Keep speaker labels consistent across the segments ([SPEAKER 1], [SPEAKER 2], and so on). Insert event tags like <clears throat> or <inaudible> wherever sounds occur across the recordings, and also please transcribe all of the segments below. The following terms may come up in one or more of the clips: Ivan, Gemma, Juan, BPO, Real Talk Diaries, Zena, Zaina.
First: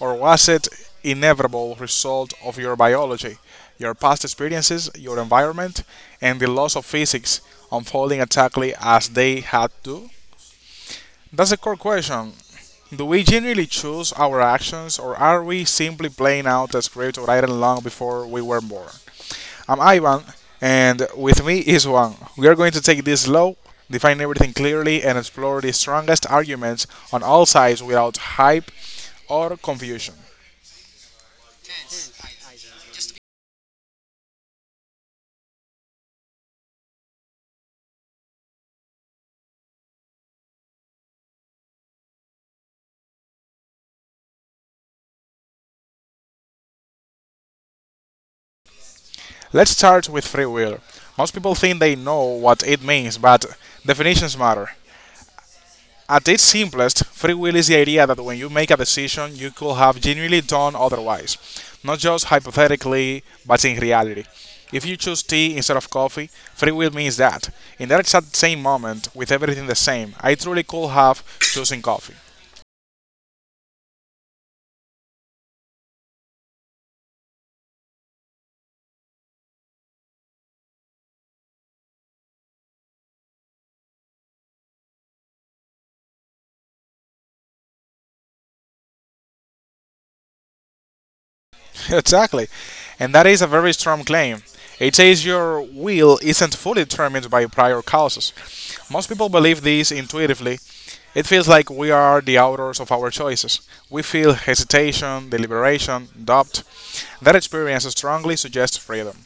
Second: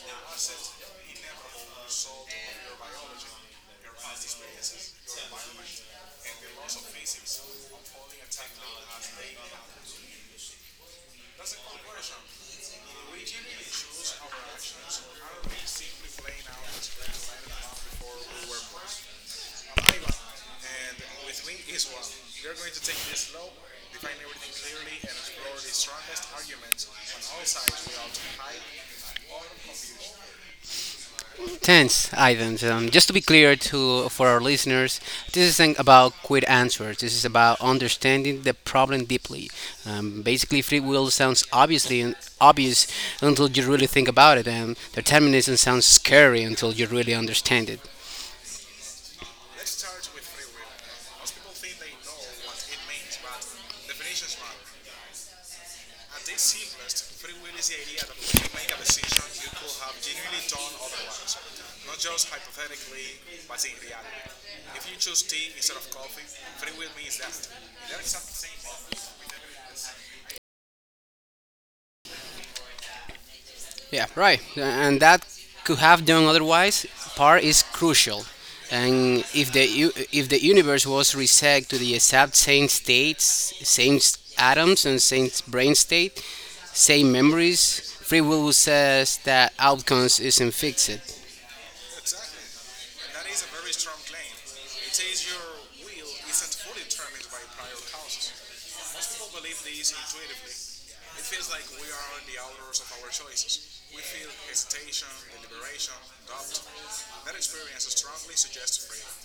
[SPEAKER 1] Or was it inevitable result of your biology, your past experiences, your environment, and the laws of physics unfolding exactly as they had to? That's the core question. Do we generally choose our actions, or are we simply playing out the script written long before we were born? I'm Ivan, and with me is Juan. We are going to take this slow, define everything clearly, and explore the strongest arguments on all sides without hype or confusion.
[SPEAKER 2] Tense items. Just to be clear to for our listeners, this isn't about quick answers. This is about understanding the problem deeply. Basically, free will sounds obviously obvious until you really think about it, and determinism sounds scary until you really understand it.
[SPEAKER 1] Let's start with free will. Most people think they know what it means, but definitions matter. At its simplest, free will is the idea that when you make a decision, you could have genuinely done otherwise, not just hypothetically, but in reality. If you choose tea instead of coffee, free will means that, in that exact same moment, with everything the same, I truly could have chosen coffee.
[SPEAKER 2] Yeah, right. And that could have done otherwise. Part is crucial. And if if the universe was reset to the exact same states, same atoms and same brain state, same memories, free will says that outcomes isn't fixed.
[SPEAKER 1] <laughs> Exactly. And that is a very strong claim. It says your will isn't fully determined by prior causes. Most people believe this intuitively. It feels like we are the authors of our choices. We feel hesitation, deliberation, doubt. That experience strongly suggests freedom.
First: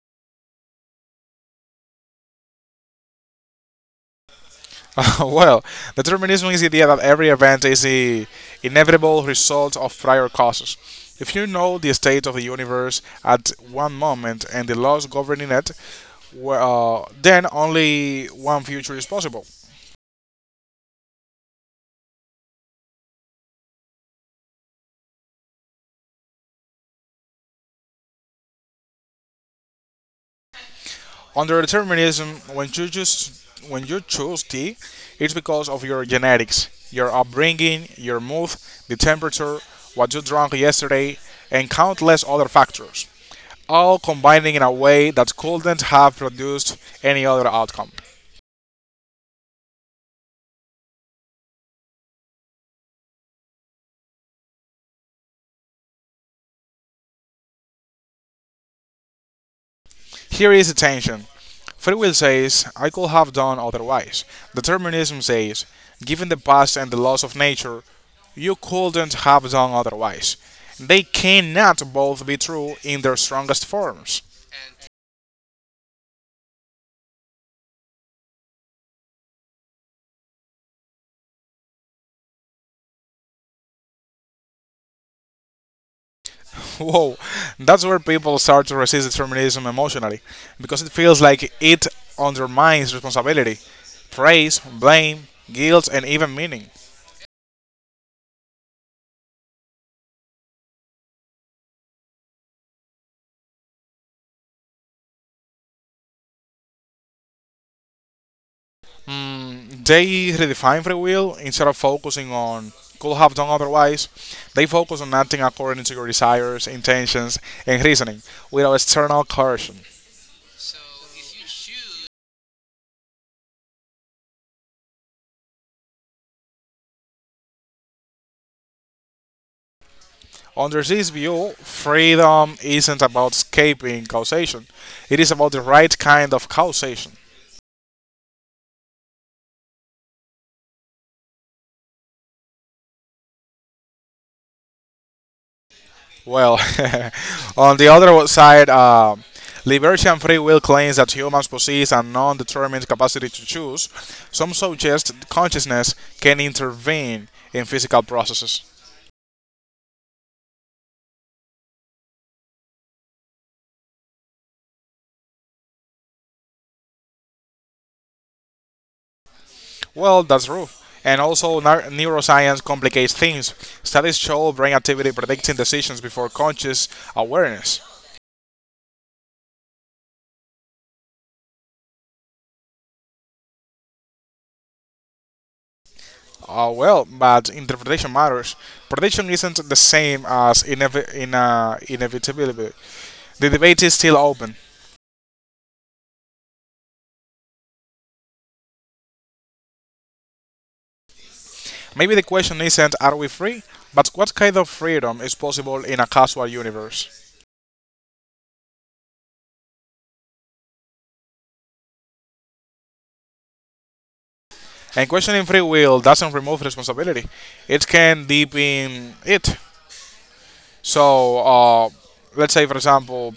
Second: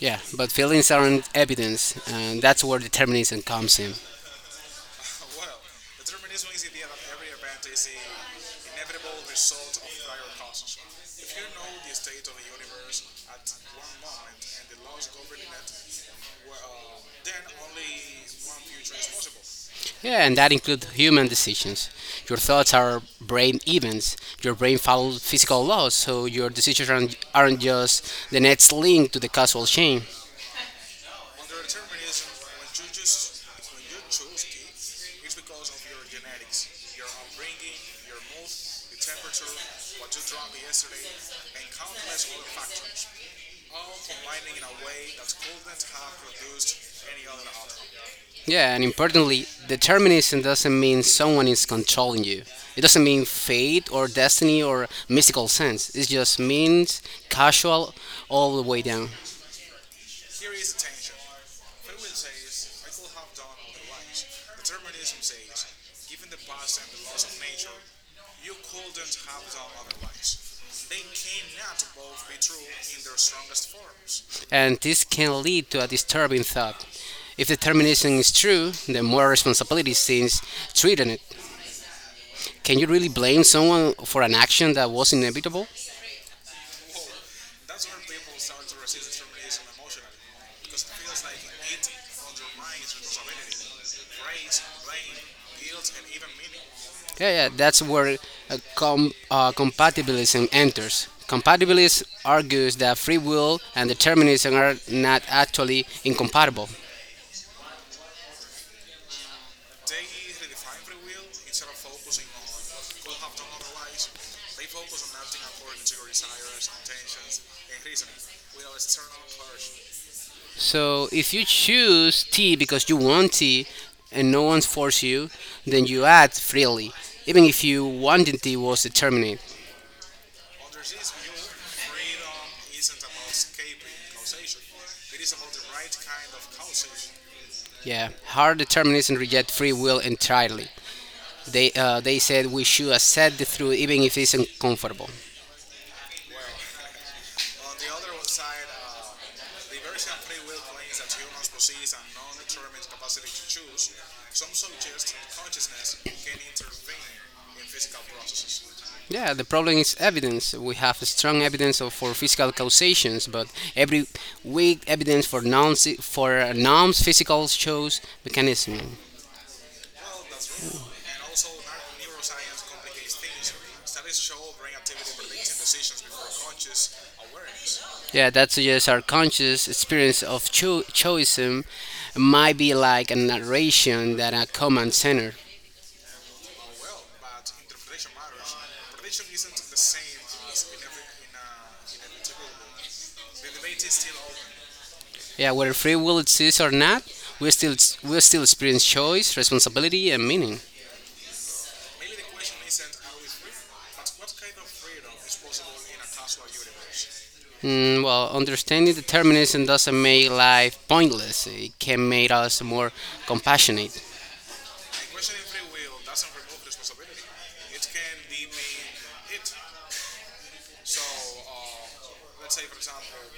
[SPEAKER 2] Yeah, but feelings aren't evidence, and that's where determinism comes in.
[SPEAKER 1] <laughs> well, Determinism is the idea that every event is the inevitable result of prior causes. If you know the state of the universe at one moment and the laws governing it, then only one future is possible.
[SPEAKER 2] Yeah, and that includes human decisions. Your thoughts are brain events. Your brain follows physical laws, so your decisions aren't just the next link to the causal chain.
[SPEAKER 1] Under determinism, when you choose tea, it's because of your genetics, your upbringing, your mood, the temperature, what you drank yesterday, and countless other factors, all combining in a way that couldn't have produced any other outcome.
[SPEAKER 2] Yeah, and importantly, determinism doesn't mean someone is controlling you. It doesn't mean fate or destiny or mystical sense. It just means casual all the way down.
[SPEAKER 1] Here is the tension. Free will says, I could have done otherwise. Determinism says, given the past and the laws of nature, you couldn't have done otherwise. They cannot both be true in their strongest forms.
[SPEAKER 2] And this can lead to a disturbing thought. If determinism is true, then moral responsibility seems threatened. Can you really blame someone for an action that was inevitable?
[SPEAKER 1] <laughs> Whoa, that's where people start to resist determinism emotionally, because it feels like it undermines responsibility, praise, blame, guilt, and even meaning.
[SPEAKER 2] Yeah, yeah, that's where compatibilism enters. Compatibilism argues that free will and determinism are not actually incompatible.
[SPEAKER 1] Mm, they redefine free will instead of focusing on could have done otherwise. They focus on acting according to your desires, intentions, and reasoning without external coercion.
[SPEAKER 2] So if you choose tea because you want tea and no one's forced you, then you act freely, even if you wanted tea was determined.
[SPEAKER 1] Under this view, freedom isn't about escaping causation, it is about the right kind of causation.
[SPEAKER 2] Yeah, hard determinism reject free will entirely. They said we should accept the truth even if it's uncomfortable.
[SPEAKER 1] Well, <laughs> on the other side, liberation free will claims that humans possess a non determined capacity to choose. Some suggest consciousness can intervene in physical processes.
[SPEAKER 2] Yeah, the problem is evidence. We have strong evidence of, for physical causations, but every weak evidence for non physical choice mechanism.
[SPEAKER 1] Well, that's true. And also, neuroscience complicates things. Studies show brain activity predicting decisions before conscious awareness.
[SPEAKER 2] Yeah, that suggests our conscious experience of choicism might be like a narration that a command center.
[SPEAKER 1] But interpretation matters. Prediction isn't the same as inevitability. The debate is still open.
[SPEAKER 2] Yeah, whether free will exists or not, we still we still experience choice, responsibility, and meaning.
[SPEAKER 1] Maybe the question isn't are we free, but what kind of freedom is possible in a casual universe?
[SPEAKER 2] Mm, well, understanding determinism doesn't make life pointless. It can make us more compassionate.
[SPEAKER 1] And questioning free will doesn't remove responsibility, it can deepen it. So, let's say, for example,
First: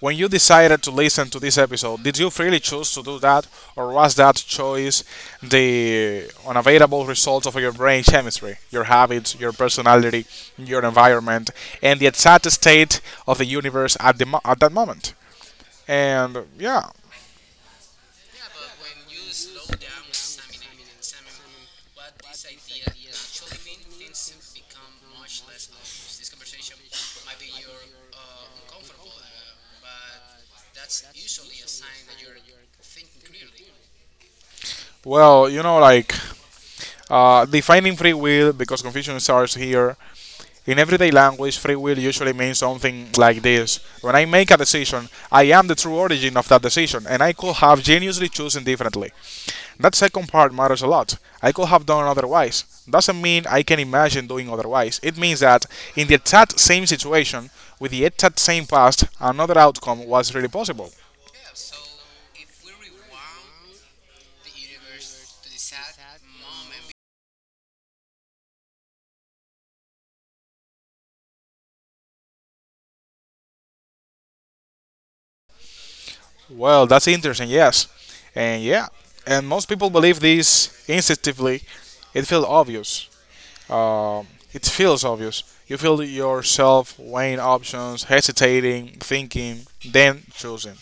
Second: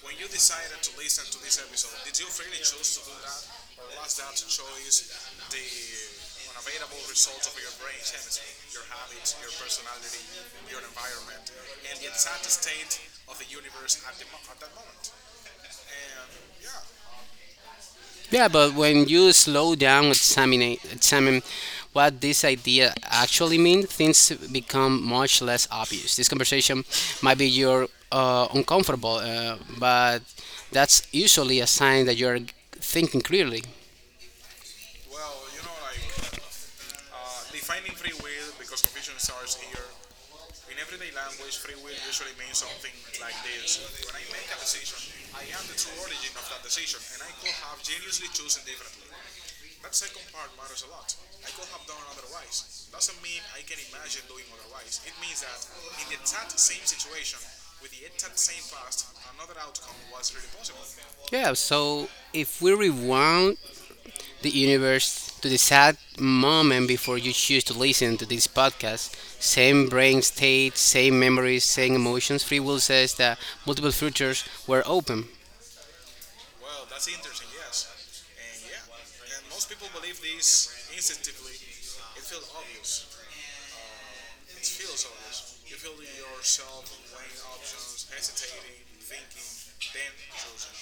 [SPEAKER 1] when you decided to listen to this episode, did you freely choose to do that, or was that choice the unavoidable result of your brain chemistry, your habits, your personality, your environment, and the exact state of the universe at that moment? And yeah,
[SPEAKER 2] Yeah, but when you slow down, examine what this idea actually means, things become much less obvious. This conversation might be you're uncomfortable, but that's usually a sign that you're thinking clearly.
[SPEAKER 1] Well, you know, like defining free will, because confusion starts here. In everyday language, free will usually means something like this: when I make a decision, I am the true origin of that decision, and I could have geniusly chosen differently. That second part matters a lot. I could have done otherwise. Doesn't mean I can imagine doing otherwise. It means that in the exact same situation, with the exact same past, another outcome was really possible.
[SPEAKER 2] Yeah, so if we rewind the universe to the sad moment before you choose to listen to this podcast, same brain state, same memories, same emotions, free will says that multiple futures were open.
[SPEAKER 1] Well, that's interesting, yes. And yeah, and most people believe this instinctively. It feels obvious. It feels obvious. You feel yourself weighing options, hesitating, thinking, then choosing.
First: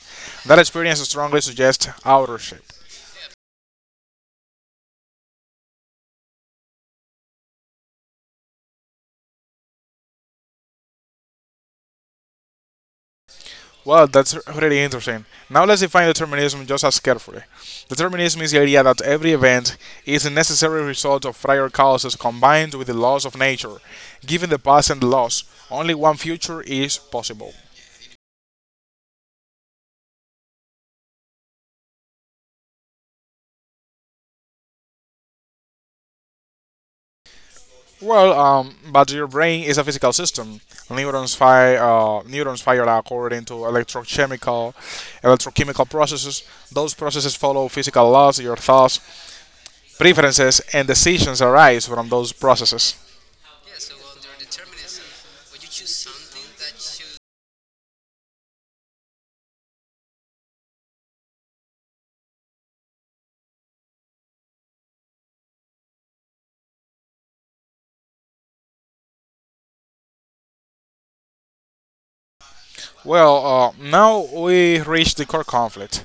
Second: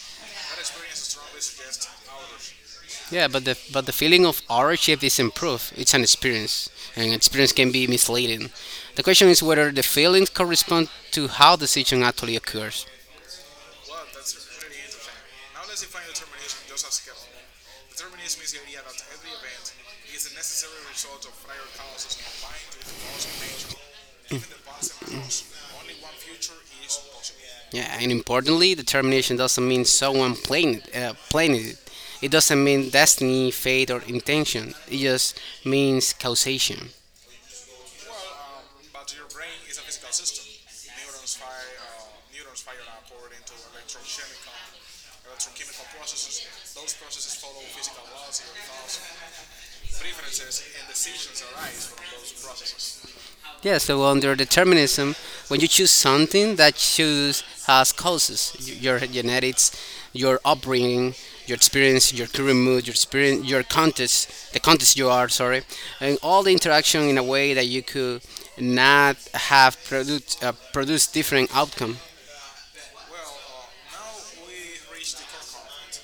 [SPEAKER 1] That experience strongly suggests authorship.
[SPEAKER 2] Yeah, but the feeling of ownership is improved. It's an experience, and experience can be misleading. The question is whether the feelings correspond to how decision actually occurs.
[SPEAKER 1] Well, that's really interesting. Now let's define determinism just as carefully. Determinism is the idea that every event is a necessary result of prior causes combined with the laws of nature. Given the past and the laws, only one future is possible.
[SPEAKER 2] Yeah, and importantly, determination doesn't mean someone planned it. It doesn't mean destiny, fate, or intention. It just means causation.
[SPEAKER 1] But your brain is a physical system. Neurons fire according to electrochemical processes. Those processes follow physical laws. Your thoughts, preferences, and decisions arise from those processes.
[SPEAKER 2] Yeah, so under determinism, when you choose something, that choose has causes. Your genetics, your upbringing, your experience, your current mood, your experience, your context, the context you are, sorry, and all the interaction in a way that you could not have produced different outcome.
[SPEAKER 1] Now we reach the core conflict.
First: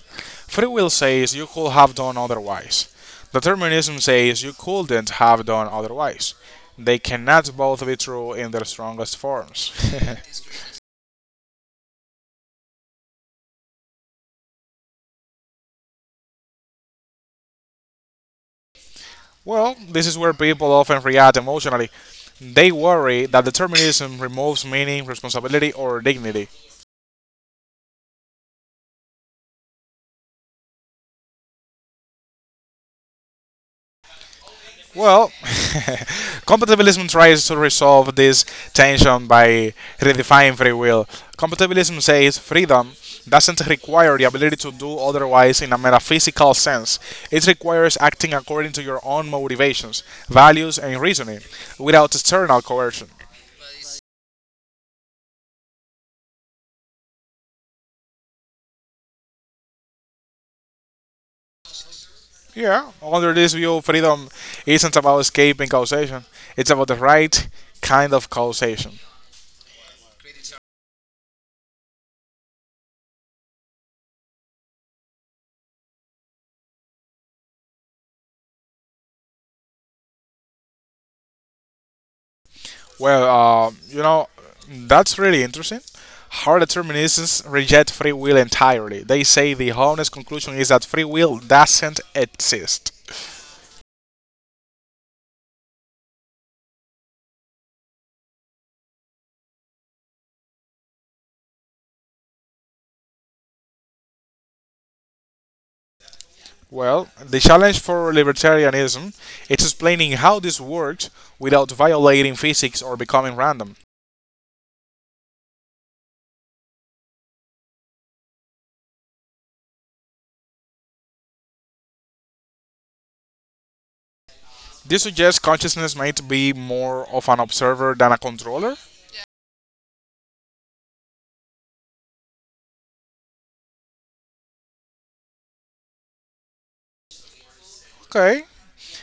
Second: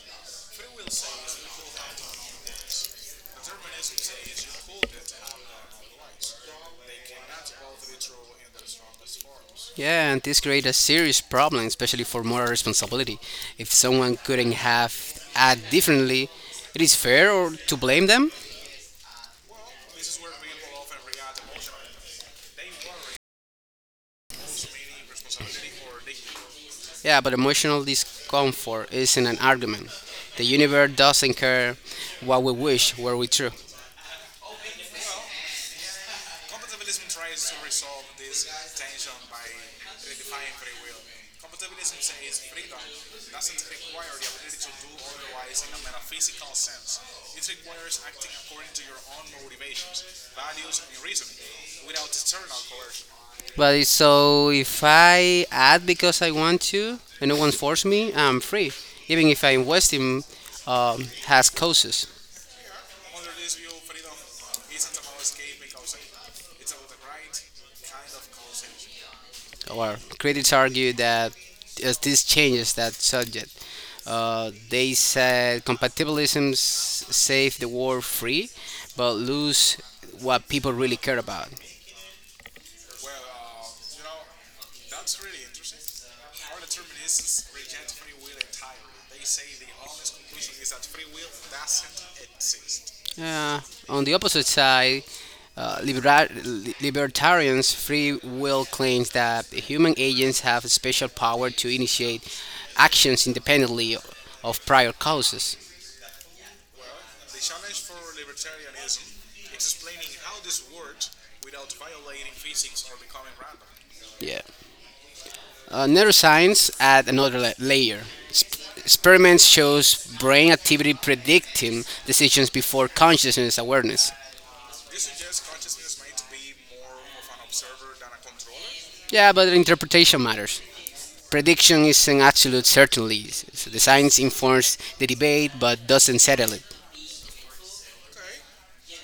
[SPEAKER 1] Free will says you could have done otherwise. Determinism says you couldn't have done otherwise. They cannot both be true in their strongest forms.
[SPEAKER 2] Yeah, and this create a serious problem, especially for moral responsibility. If someone couldn't have act differently, it is fair or to blame them.
[SPEAKER 1] Well, this is where people often react emotionally. They worry that determinism removes meaning, responsibility, or dignity.
[SPEAKER 2] Yeah, but emotional discomfort isn't an argument. The universe doesn't care what we wish were we true.
[SPEAKER 1] Well, <laughs> compatibilism tries to resolve this tension by redefining free will. Compatibilism says freedom doesn't require the ability to do otherwise in a metaphysical sense. It requires acting according to your own motivations, values, and reasoning without external coercion.
[SPEAKER 2] But it's so if I act because I want to and no one forced me, I'm free. Even if I'm wasting has causes.
[SPEAKER 1] Yeah, under this view, freedom isn't about escaping causation, it's about the right kind of causation.
[SPEAKER 2] Or critics argue that as this changes that subject. They said compatibilisms save the world free, but lose what people really care about.
[SPEAKER 1] Well, uh, you know, that's really interesting. Hard determinists reject free will entirely. They say the honest conclusion is that free will doesn't exist.
[SPEAKER 2] Uh, on the opposite side, libertarians' free will claims that human agents have a special power to initiate actions independently of prior causes.
[SPEAKER 1] Well, the challenge for libertarianism is explaining how this works without violating physics or becoming random.
[SPEAKER 2] Yeah. Neuroscience add another layer. Experiments shows brain activity predicting decisions before consciousness awareness.
[SPEAKER 1] This suggests consciousness might be more of an observer than a controller?
[SPEAKER 2] Yeah, but interpretation matters. Prediction is an absolute certainty. So the science informs the debate but doesn't settle it.
[SPEAKER 1] Okay.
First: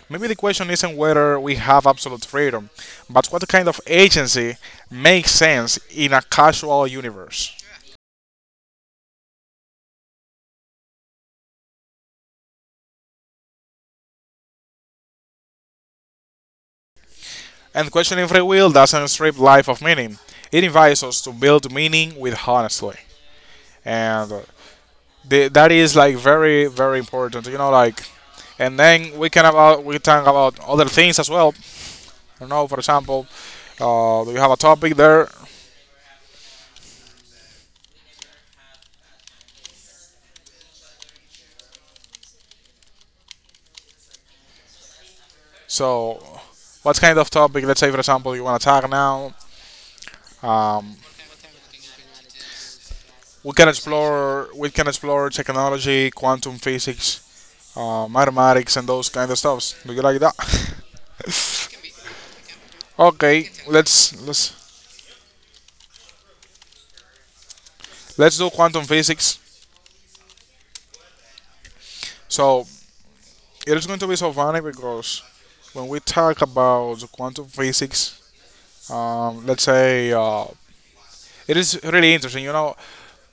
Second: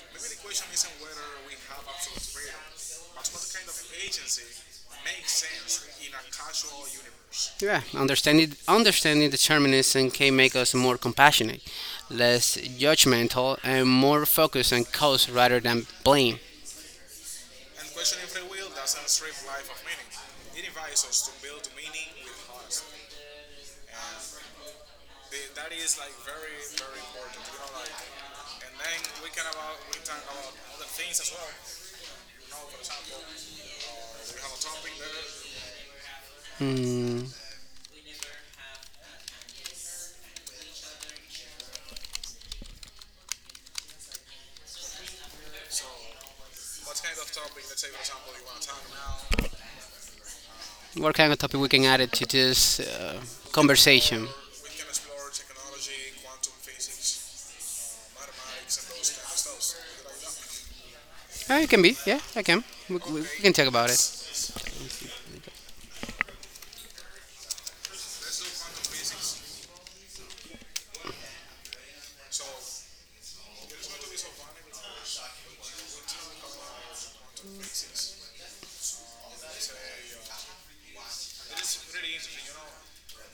[SPEAKER 1] Maybe the question isn't whether we have absolute freedom, but what kind of agency makes sense in a causal universe.
[SPEAKER 2] Yeah, understanding determinism can make us more compassionate, less judgmental, and more focused on cause rather than blame.
[SPEAKER 1] And questioning free will doesn't strip life of meaning. It invites us to build meaning with honestly. And that is like very, very important, you know, like, and then we can we talk about other things as well. I don't know, for example, do you have a topic there?
[SPEAKER 2] Hmm,
[SPEAKER 1] So, what kind of topic, let's say, for example, you want to talk now? Um,
[SPEAKER 2] what kind of topic we can add it to this
[SPEAKER 1] we can
[SPEAKER 2] conversation?
[SPEAKER 1] explore technology, quantum physics, mathematics, and those kind of stuffs. Do you like
[SPEAKER 2] It
[SPEAKER 1] that?
[SPEAKER 2] can
[SPEAKER 1] <laughs>
[SPEAKER 2] be, yeah, I can. We
[SPEAKER 1] Okay,
[SPEAKER 2] can talk about
[SPEAKER 1] let's
[SPEAKER 2] it.
[SPEAKER 1] let's let's do quantum physics. So it is going to be so funny because when we talk about the quantum physics, let's say it is really interesting. You know,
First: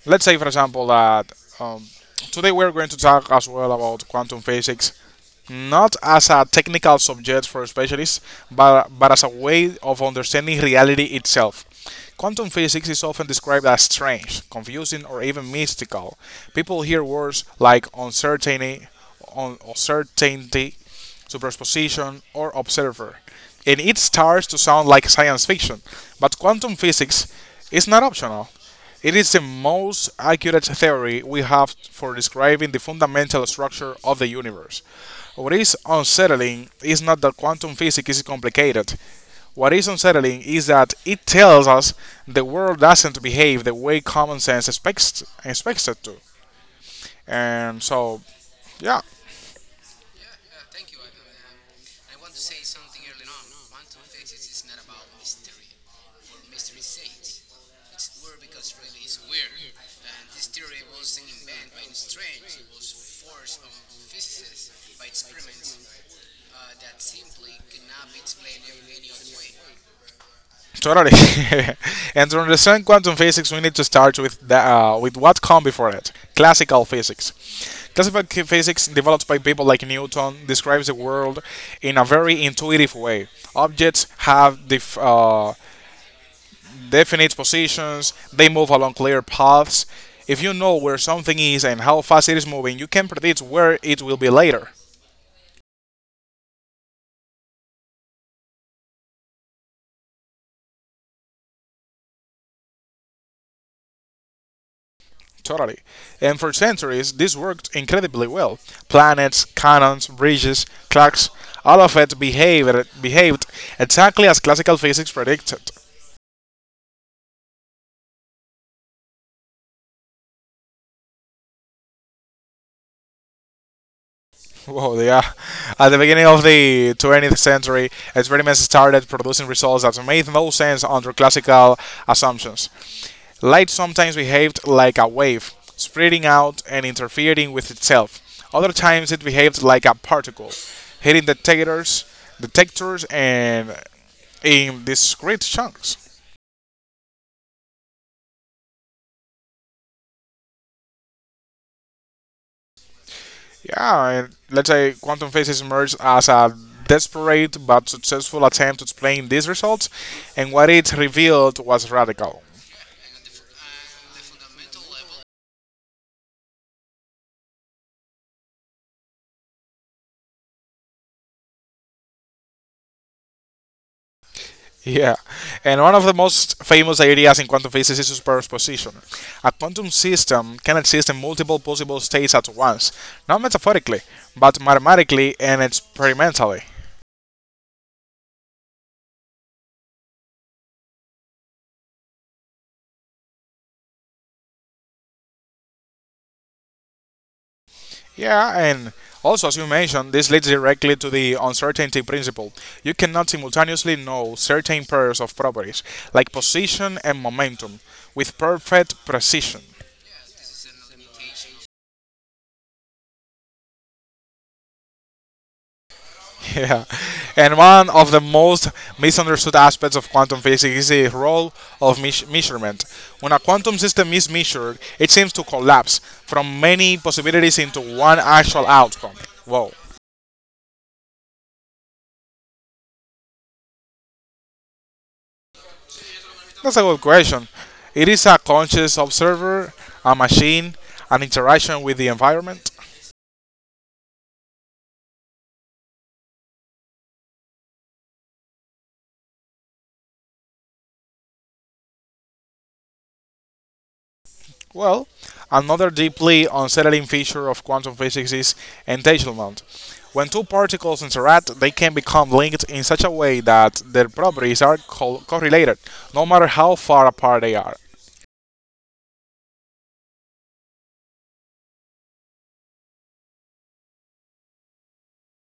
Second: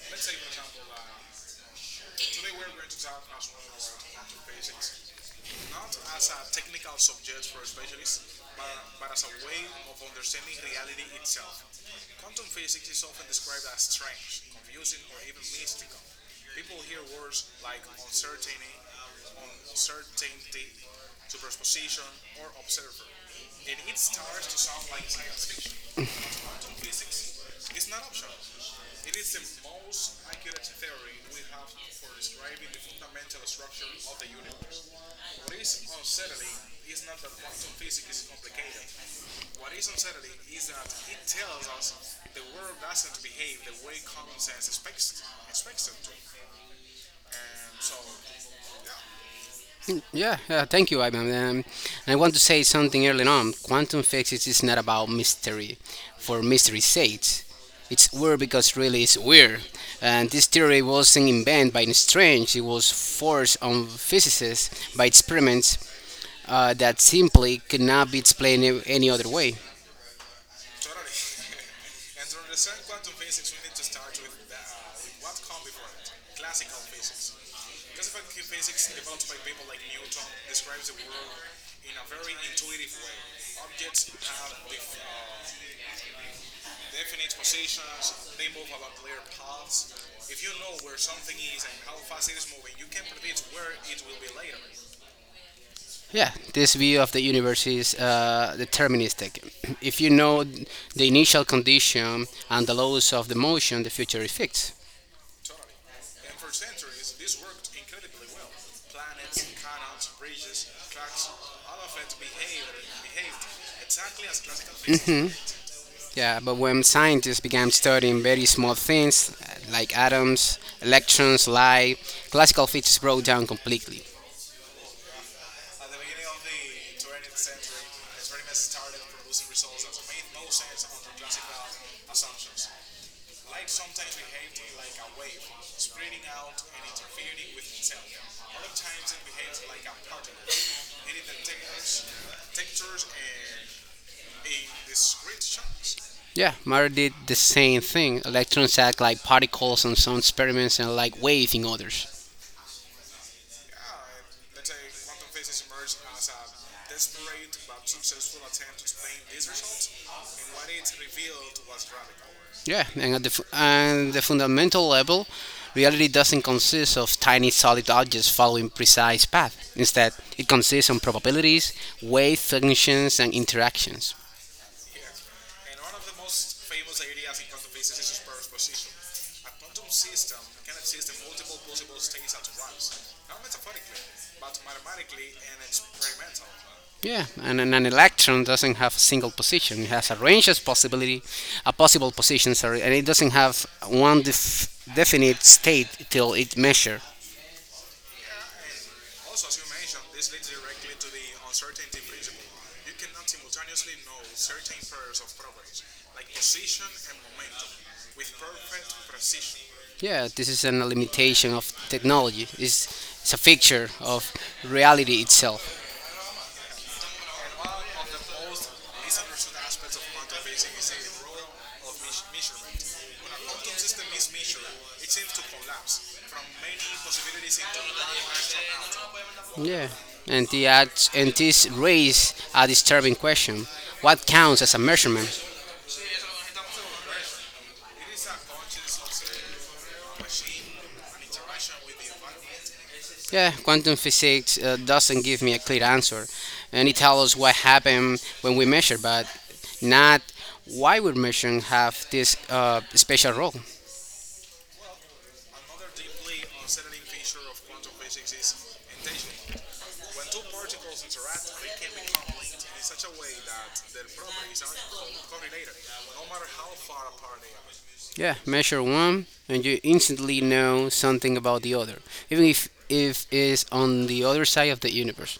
[SPEAKER 1] let's say for example that um, today we're going to talk as well about quantum physics, not as a technical subject for specialists, but as a way of understanding reality itself. Quantum physics is often described as strange, confusing, or even mystical. People hear words like uncertainty, superposition, or observer, and it starts to sound like science fiction. But quantum physics is not optional. It is the most accurate theory we have for describing the fundamental structure of the universe. What is unsettling is not that quantum physics is complicated. What is unsettling is that it tells us the world doesn't behave the way common sense expects it to. And so, yeah,
[SPEAKER 2] Yeah, yeah, thank you, Ivan. I want to say something early on. Quantum physics is not about mystery for mystery's sake. It's weird because really it's weird. And this theory wasn't invented by Strange, it was forced on physicists by experiments that simply could not be explained in any other way.
[SPEAKER 1] totally. <laughs> And to understand quantum physics, we need to start with with what come before it: classical physics. Classical physics, developed by people like Newton, describes the world in a very intuitive way. Objects have definite positions, they move along clear paths. If you know where something is and how fast it is moving, you can predict where it will be later.
[SPEAKER 2] Yeah, this view of the universe is deterministic. <clears throat> If you know the initial condition and the laws of the motion, the future is fixed.
[SPEAKER 1] Totally. And for centuries, this worked incredibly well. Planets, cannons, bridges, clocks, all of it behaved exactly as classical physics
[SPEAKER 2] Hmm.
[SPEAKER 1] predicted.
[SPEAKER 2] Yeah, but when scientists began studying very small things like atoms, electrons, light, classical physics broke down completely.
[SPEAKER 1] Whoa, yeah. At the beginning of the 20th century, experiments started producing results that made no sense under classical assumptions. Light sometimes behaved like a wave, spreading out and interfering with itself. Other times it behaved like a particle, hitting detectors and in discrete chunks.
[SPEAKER 2] Yeah, matter did the same thing. Electrons act like particles in some experiments and like waves in others.
[SPEAKER 1] Yeah, and let's say quantum physics emerged as a desperate but successful attempt to explain these results, and what it revealed was radical.
[SPEAKER 2] Yeah, and at the, fu- and the fundamental level, reality doesn't consist of tiny solid objects following precise paths. Instead, it consists of probabilities, weight functions, and interactions.
[SPEAKER 1] <laughs> Yeah, and one of the most famous ideas in quantum physics is superposition. A quantum system can exist in multiple possible states at once, not metaphorically, but mathematically and experimentally.
[SPEAKER 2] Yeah, and an electron doesn't have a single position. It has a range of possibility, a possible position, sorry, and it doesn't have one definite state till it measure.
[SPEAKER 1] Yeah, and also, as you mentioned, this leads directly to the uncertainty principle. You cannot simultaneously know certain pairs of properties, like position and momentum, with perfect precision.
[SPEAKER 2] Yeah, this is an limitation of technology. It's a feature of reality itself.
[SPEAKER 1] <laughs> Yeah, and one of the most misunderstood aspects of quantum physics is the role of measurement. When a quantum system is measured, it seems to collapse from many possibilities into one actual outcome. Whoa,
[SPEAKER 2] Yeah. And, the ads, and this raise a disturbing question. What counts as a measurement?
[SPEAKER 1] that's a good question. It is a conscious observer, a machine, an interaction with the environment.
[SPEAKER 2] Yeah, quantum physics doesn't give me a clear answer. And it tells us what happens when we measure, but not why would measuring have this special role.
[SPEAKER 1] Well, another deeply unsettling feature of quantum physics is entanglement. When two particles interact, they can become linked in such a way that their properties are correlated, no matter how far apart they are.
[SPEAKER 2] Yeah, measure one, and you instantly know something about the other, even if it's on the other side of the universe.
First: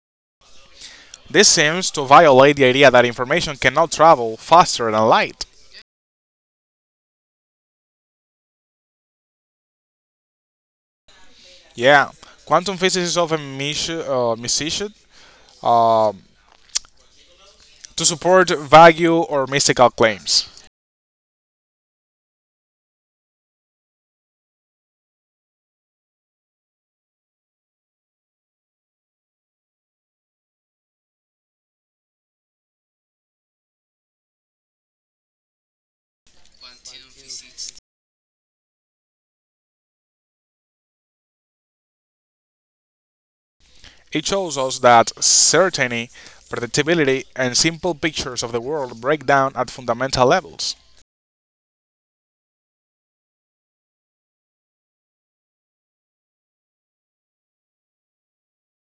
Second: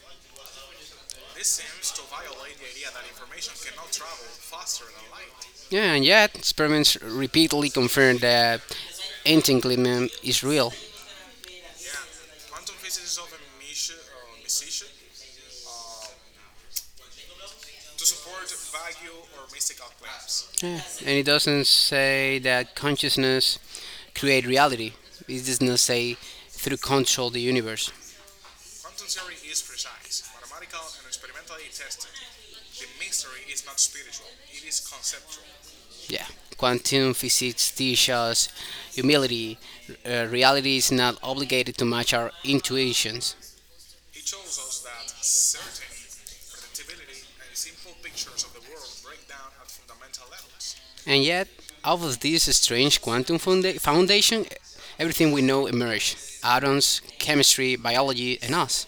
[SPEAKER 1] This seems to violate the idea that information cannot travel faster than light.
[SPEAKER 2] Yeah, and yet, experiments repeatedly confirm that entanglement is real.
[SPEAKER 1] Yeah, quantum physics is often misused um, to support vague or mystical claims.
[SPEAKER 2] Yeah. And it doesn't say that consciousness create reality. It does not say through control the universe. Yeah. Quantum physics teaches us humility. Reality is not obligated to match our intuitions.
[SPEAKER 1] It shows us that certainty, predictability, and simple pictures of the world break down at fundamental levels.
[SPEAKER 2] And yet, out of this strange quantum foundation, everything we know emerged. Atoms, chemistry, biology, and us.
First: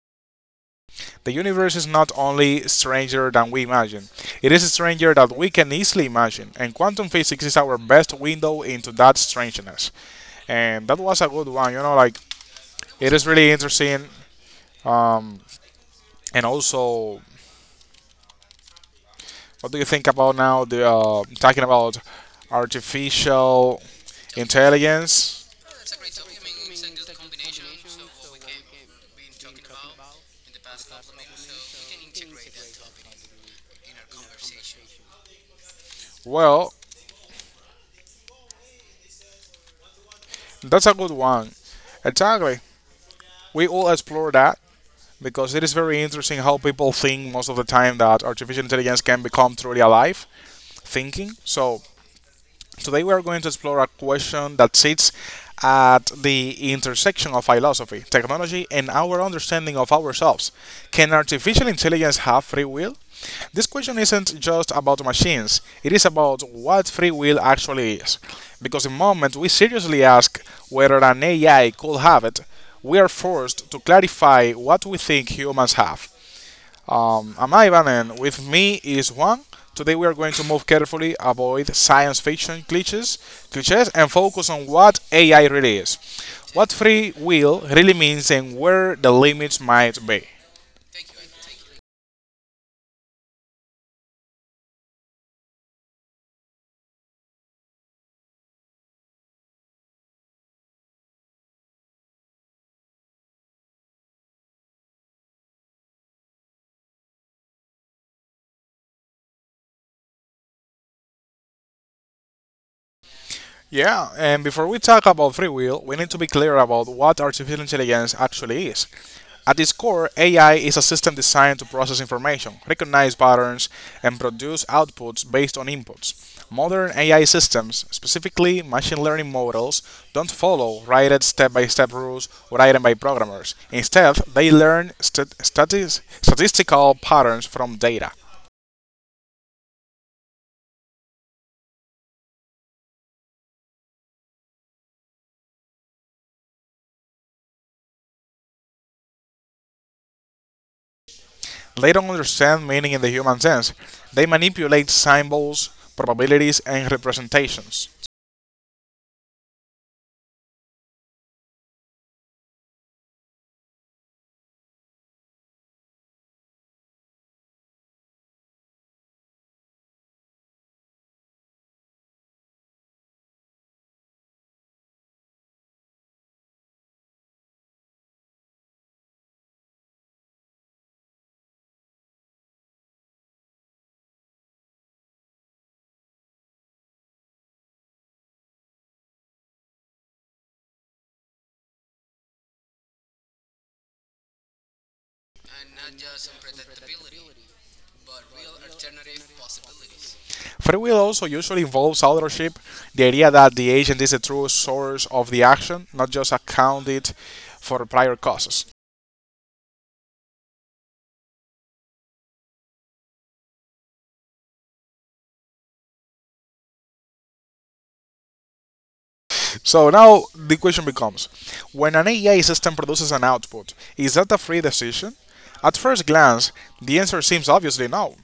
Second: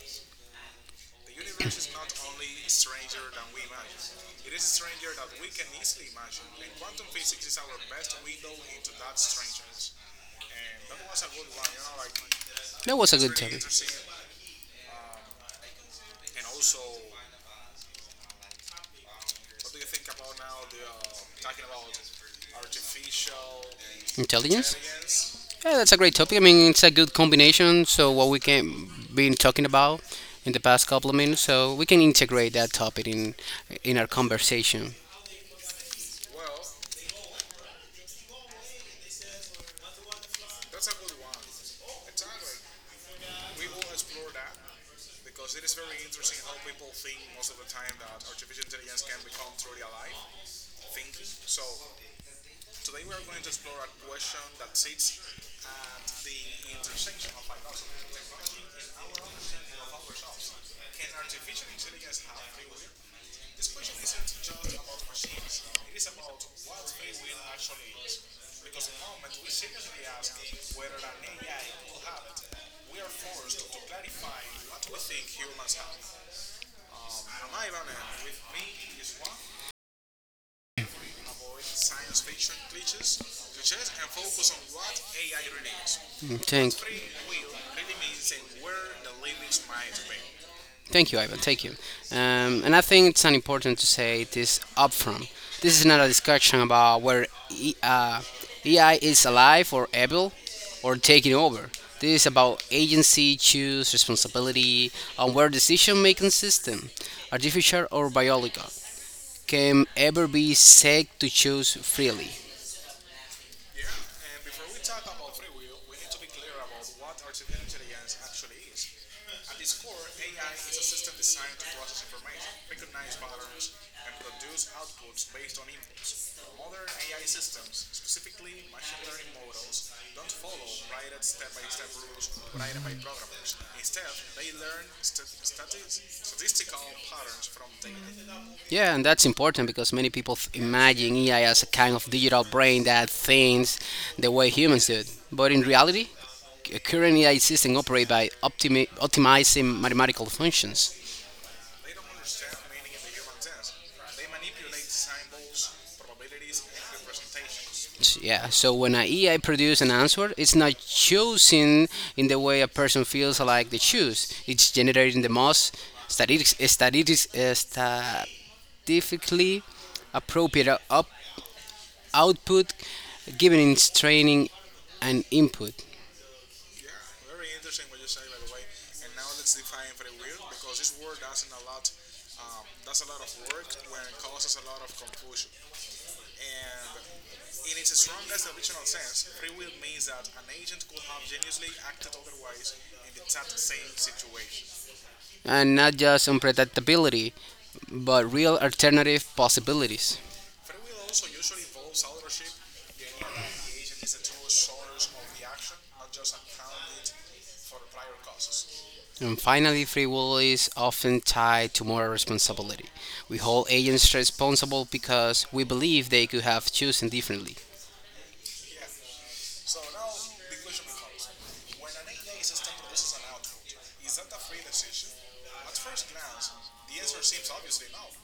[SPEAKER 1] The universe is not only stranger than we imagine, it is stranger than we can easily imagine, and quantum physics is our best window into that strangeness. And that was a good one, like
[SPEAKER 2] That
[SPEAKER 1] it
[SPEAKER 2] was a
[SPEAKER 1] is
[SPEAKER 2] good
[SPEAKER 1] really
[SPEAKER 2] topic.
[SPEAKER 1] interesting. And also, what do you think about now? The Talking about artificial
[SPEAKER 2] Intelligence?
[SPEAKER 1] intelligence.
[SPEAKER 2] Yeah, that's a great topic. I mean, it's a good combination. So what we can been talking about in the past couple of minutes, so we can integrate that topic in our conversation.
[SPEAKER 1] Well, that's a good one. Exactly. We will explore that because it is very interesting how people think most of the time that artificial intelligence can become truly alive thinking. So today we are going to explore a question that sits at the intersection of philosophy, technology, and our understanding of ourselves. Can artificial intelligence have free will? This question isn't just about machines, it is about what free will actually is. Because the moment we seriously ask whether an AI could have it, we are forced to clarify what we think humans have. I'm Ivan, and with me is Juan. Today we are going to move carefully, avoid science fiction cliches, and focus on what AI really is,
[SPEAKER 2] Mm, thank.
[SPEAKER 1] what free will really means, and where the limits might be.
[SPEAKER 2] Thank you, Ivan. Thank you. And I think it's unimportant to say this upfront. This is not a discussion about whether AI is alive or able or taking over. This is about agency, choose, responsibility, and where decision making system, artificial or biological, can ever be said to choose freely.
[SPEAKER 1] Yeah, and before we talk about free will, we need to be clear about what artificial intelligence actually is. At its core, AI is a system designed to process information, recognize patterns, and produce outputs based on inputs. Modern AI systems, specifically machine learning models, don't follow written step by step rules written by programmers. Instead, they learn statistical patterns from data.
[SPEAKER 2] Yeah, and that's important because many people imagine AI as a kind of digital brain that thinks the way humans do. But in reality, currently I system operate by optimizing mathematical functions.
[SPEAKER 1] They don't understand meaning in the human sense, they manipulate symbols, probabilities, and representations.
[SPEAKER 2] Yeah, so when an AI produces an answer, it's not choosing in the way a person feels like they choose. It's generating the most statistics, statistics, uh, statistically appropriate output given its training and input, and not just unpredictability, but real alternative possibilities.
[SPEAKER 1] Free will also usually involves authorship, the idea that the agent is the true source of the action, not just accounted for prior causes.
[SPEAKER 2] And finally, free will is often tied to moral responsibility. We hold agents responsible because we believe they could have chosen differently.
[SPEAKER 1] So now the question becomes, when an AI system produces an output, is that a free decision? At first glance, the answer seems obviously no.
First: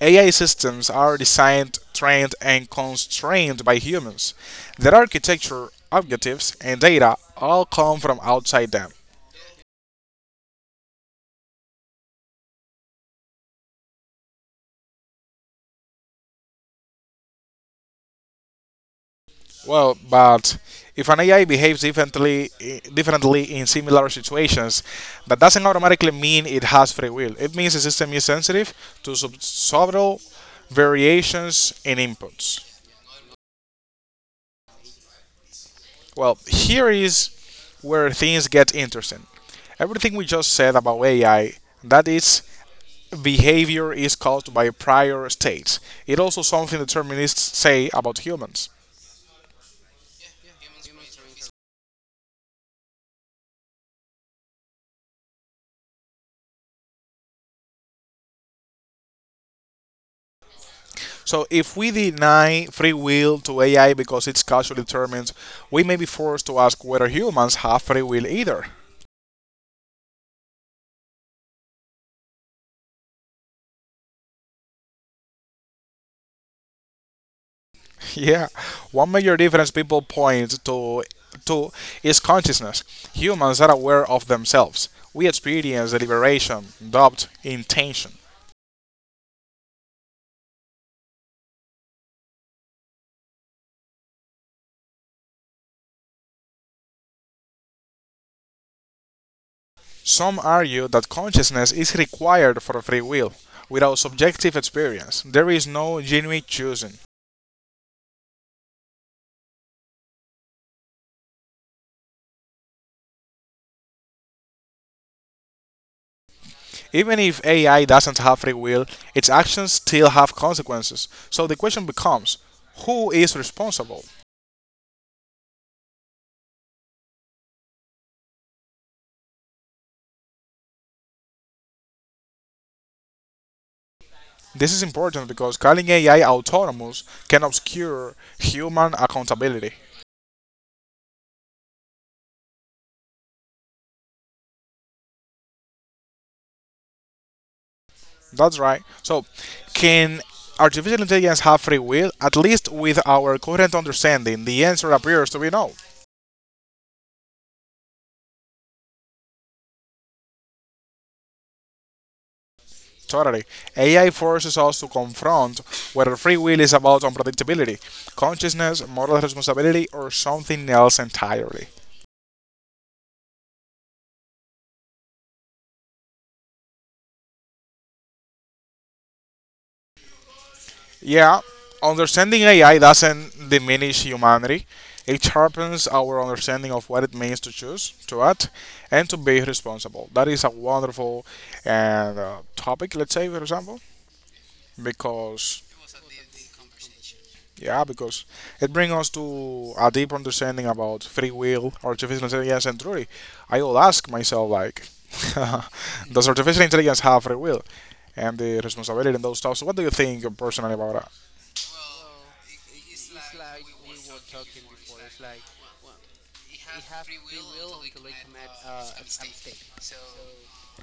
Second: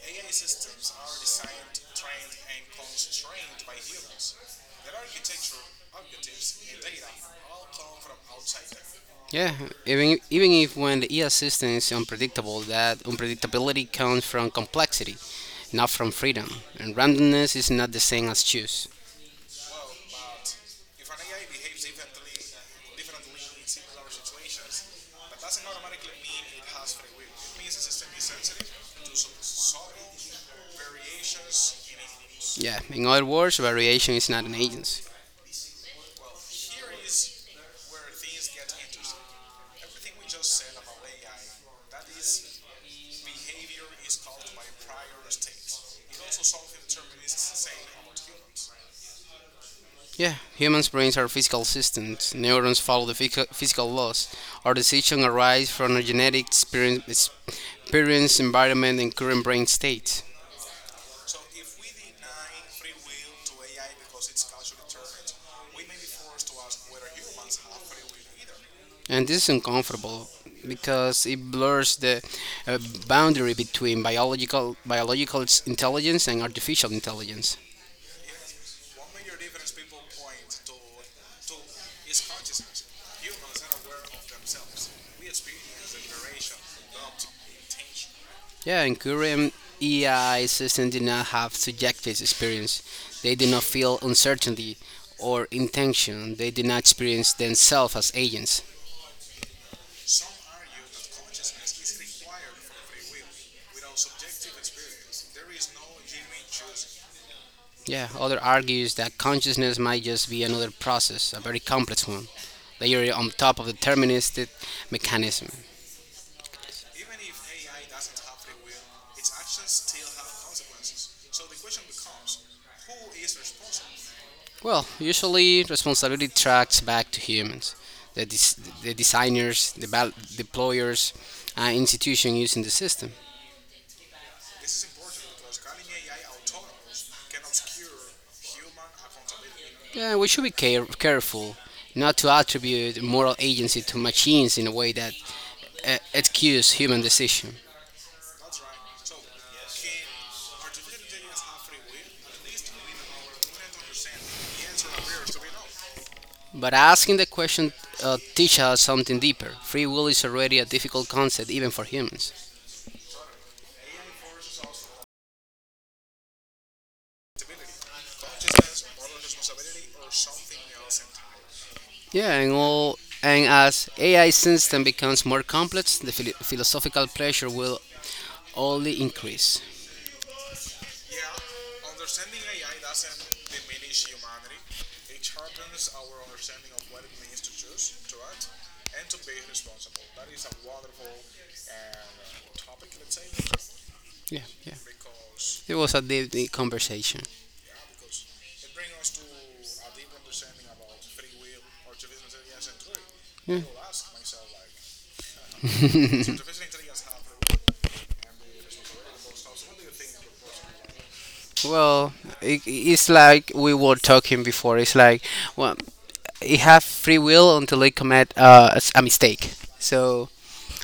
[SPEAKER 1] AI systems are designed, trained, and constrained by humans. Their architecture, objectives, and data all come from outside them.
[SPEAKER 2] Yeah, even if when the ES system is unpredictable, that unpredictability comes from complexity, not from freedom. And randomness is not the same as choose.
[SPEAKER 1] Well, but if an AI behaves differently in similar situations, that doesn't automatically mean it has free will. It means the system is sensitive to subtle variations in inputs.
[SPEAKER 2] Yeah, in other words, variation is not an agency.
[SPEAKER 1] Well, here is where things get interesting. Everything we just said about AI, that its behavior is caused by prior states. It also something determinists say about humans.
[SPEAKER 2] Yeah, humans' brains are physical systems. Neurons follow the physical laws. Our decisions arise from our genetic experience, environment, and current brain state.
[SPEAKER 1] So if we deny free will to AI because it's causally determined, we may be forced to ask whether humans have free will either.
[SPEAKER 2] And this is uncomfortable because it blurs the uh, boundary between biological intelligence and artificial intelligence.
[SPEAKER 1] <laughs> Yeah, one major difference people point to is consciousness. Humans are aware of themselves. We experience deliberation, doubt, intention.
[SPEAKER 2] Yeah, in current EI system did not have subjective experience. They did not feel uncertainty or intention. They did not experience themselves as agents.
[SPEAKER 1] Some argue that consciousness is required for free will. Without subjective experience, there is no genuine choosing.
[SPEAKER 2] Yeah, other argues that consciousness might just be another process, a very complex one, layered on top of deterministic mechanism.
[SPEAKER 1] Even if AI doesn't have free will, its actions still have consequences. So the question becomes, who is responsible?
[SPEAKER 2] Well, usually responsibility tracks back to humans, the designers, deployers, and institution using the system.
[SPEAKER 1] This is important because calling AI autonomous can obscure human accountability.
[SPEAKER 2] Yeah, we should be careful not to attribute moral agency to machines in a way that excuses human decision.
[SPEAKER 1] That's right. So, can artificial intelligence have free will? At least with our current understanding, the answer appears to be no.
[SPEAKER 2] But asking the question teaches us something deeper. Free will is already a difficult concept even for humans.
[SPEAKER 1] Totally. AI forces us to confront whether free will is about unpredictability, consciousness, moral responsibility, or something else entirely.
[SPEAKER 2] Yeah, and all and as AI system becomes more complex, the philosophical pressure will only increase.
[SPEAKER 1] Yeah, understanding AI doesn't diminish humanity. It sharpens our understanding of what it means to choose, to act, and to be responsible. That is a wonderful and topic, let's say, for example,
[SPEAKER 2] Yeah, yeah.
[SPEAKER 1] because
[SPEAKER 2] It was a deep, deep conversation.
[SPEAKER 1] yeah, because it brings us to a deep understanding about free will, artificial intelligence, and truly, I will ask myself like, <laughs> does artificial intelligence have free will and the responsibility and those stuff? So, what do you think personally about?
[SPEAKER 2] Well, it's like we were talking before. It's like, well, you have free will until they commit a a mistake. So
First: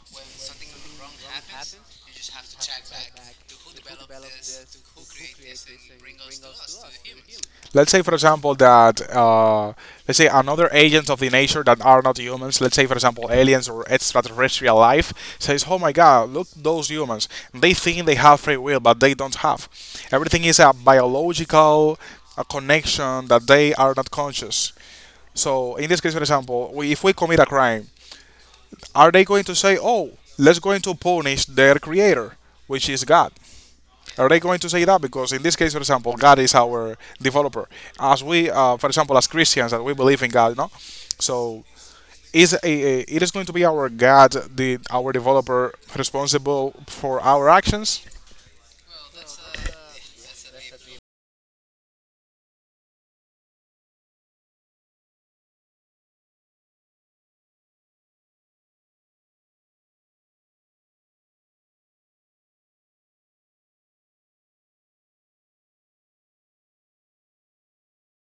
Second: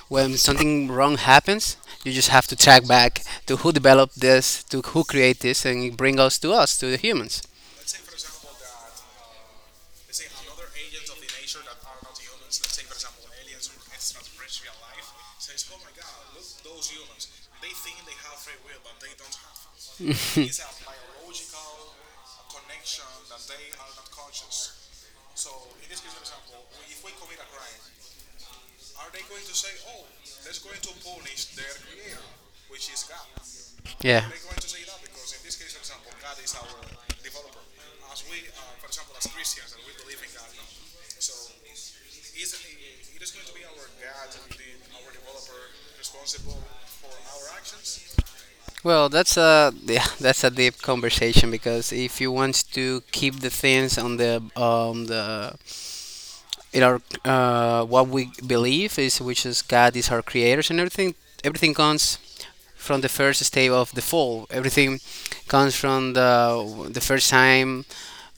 [SPEAKER 2] when something wrong happens, you just have to track back to who developed this, to who created this, and bring us, to the humans.
[SPEAKER 1] Let's say for example that let's say another agents of the nature that are not humans, let's say for example aliens or extraterrestrial life, says, oh my god, look those humans, they think they have free will but they don't have, everything is a biological, a connection that they are not conscious. So in this case, for example, we, if we commit a crime, are they going to say, oh, let's go into punish their creator, which is God,
[SPEAKER 2] Yeah.
[SPEAKER 1] are they going to say that? Because in this case, for example, God is our developer. As we, for example, as Christians, that we believe in God, no. So is a it is going to be our God, the our developer, responsible for our actions?
[SPEAKER 2] Well, that's a <laughs> that's a deep conversation because if you want to keep the things on the in our what we believe is which is God is our creators and everything, everything comes from the first stage of the fall, everything comes from the first time,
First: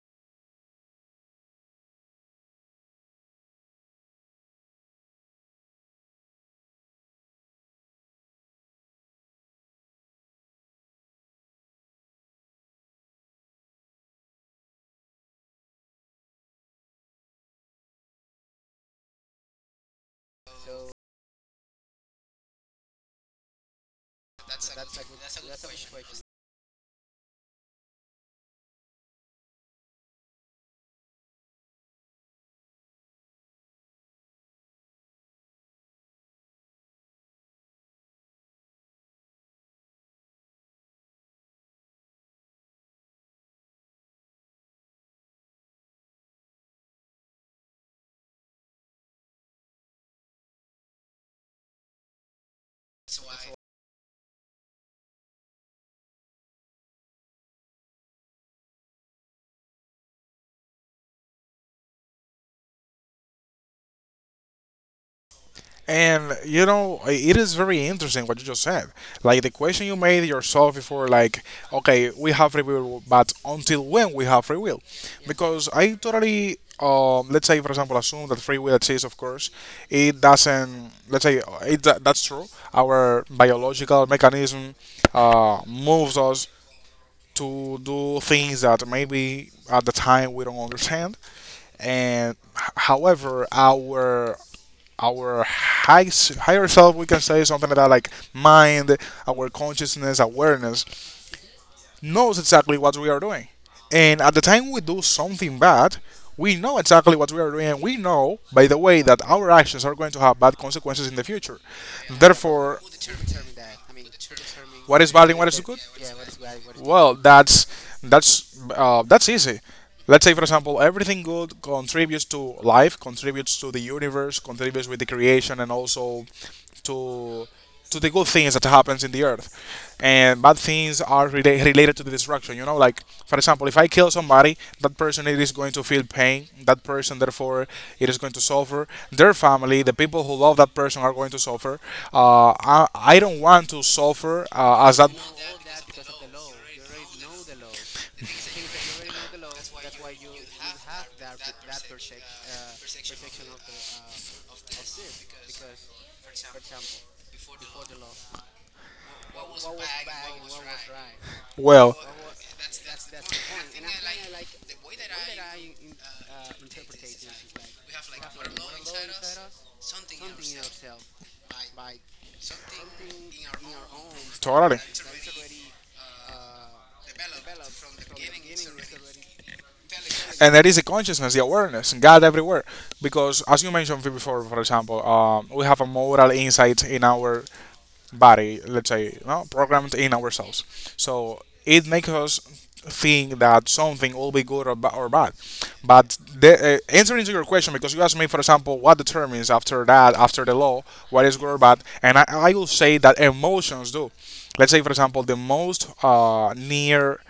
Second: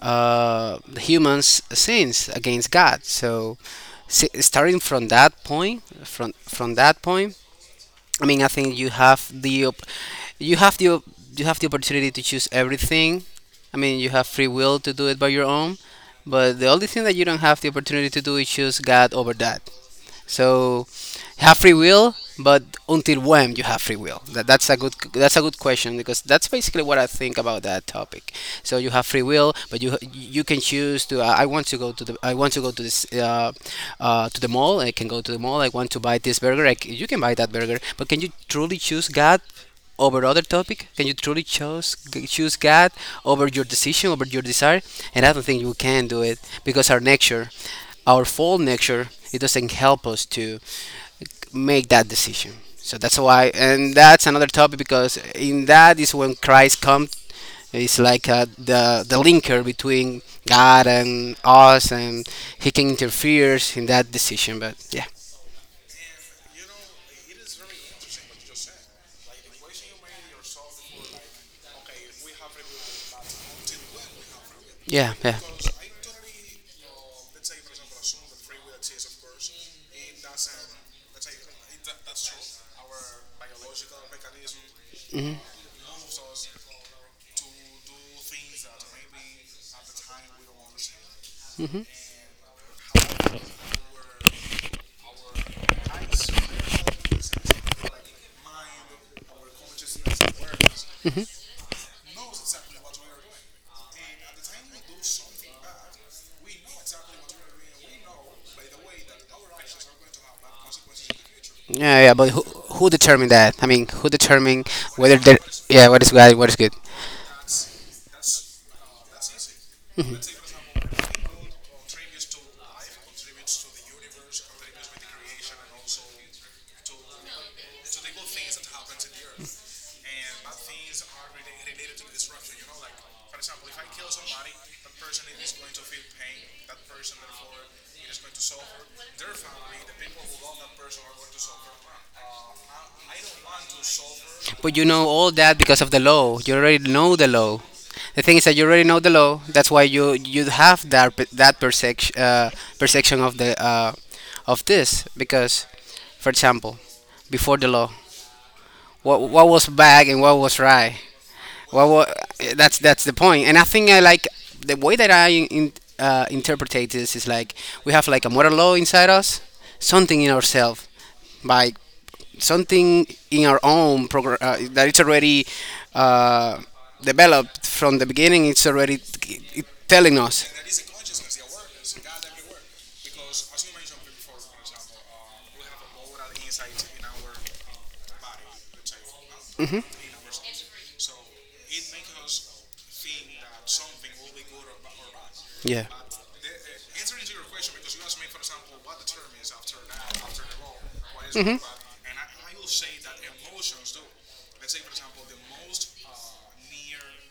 [SPEAKER 2] the humans sins against God. So starting from that point, from that point, I mean, I think you have the you have the you have the opportunity to choose everything. I mean, you have free will to do it by your own, but the only thing that you don't have the opportunity to do is choose God over that. So you have free will, but until when you have free will? That's a good question, because that's basically what I think about that topic. So you have free will, but you can choose to. I want to go to the I want to go to this to the mall. I can go to the mall. I want to buy this burger. I c You can buy that burger, but can you truly choose God over other topic? Can you truly choose God over your decision, over your desire? And I don't think you can do it, because our nature, our fall nature, it doesn't help us to make that decision. So that's why, and that's another topic, because in that is when Christ comes. It's like the linker between God and us, and He can interfere in that decision. But yeah,
[SPEAKER 1] And you know, it is very interesting what you just said. Like the question you made yourself before, like, okay, we have free will, but until when we have free will?
[SPEAKER 2] yeah, yeah.
[SPEAKER 1] Because I totally, let's say, for example, assume that free will exists. Of course, it doesn't. Let's say it, that's true. Our biological mechanism moves us to do things that maybe at the time we don't understand, and however our our high, higher self, we can say something like that, like mind, our consciousness, awareness, knows exactly what we are doing. And at the time we do something bad, we know exactly what we are doing. We know, by the way, that our actions are going to have bad consequences in the future.
[SPEAKER 2] Yeah, yeah, but who
[SPEAKER 1] Therefore,
[SPEAKER 2] who determined that? I mean, who determined
[SPEAKER 1] what is
[SPEAKER 2] whether
[SPEAKER 1] bad
[SPEAKER 2] the
[SPEAKER 1] and what is good?
[SPEAKER 2] yeah, what is good, what is good?
[SPEAKER 1] Well, that's easy. Let's say, for example, everything good contributes to life, contributes to the universe, contributes with the creation, and also to to the good things that happens in the earth, and bad things are related to the destruction. You know, like for example, if I kill somebody, that person it is going to feel pain, that person therefore it is going to suffer, their family, the people who love that person are going to suffer. I don't want to suffer
[SPEAKER 2] But you
[SPEAKER 1] as
[SPEAKER 2] know
[SPEAKER 1] that.
[SPEAKER 2] all that because of the law. You already know the law. The thing is that you already know the law. That's why you have that perception, perception of the of this, because, for example, before the law, what was bad and what was right. What
[SPEAKER 1] Well.
[SPEAKER 2] wa that's the point. And I think I like the way that I interpret this is like we have like a moral law inside us, something in ourselves, by something in our own program,
[SPEAKER 1] Totally.
[SPEAKER 2] that it's already uh, developed from the beginning. It's already it telling us.
[SPEAKER 1] And there is the consciousness, the awareness, God everywhere. Because as you mentioned before, for example, we have a moral insight in our body, let's say, no, programmed in ourselves. So it makes us think that something will be good or, or bad.
[SPEAKER 2] Yeah.
[SPEAKER 1] But the, answering to your question, because you asked me, for example, what determines after that, after the law, what is good or bad, and I will say that emotions do. Let's say, for example, the most near,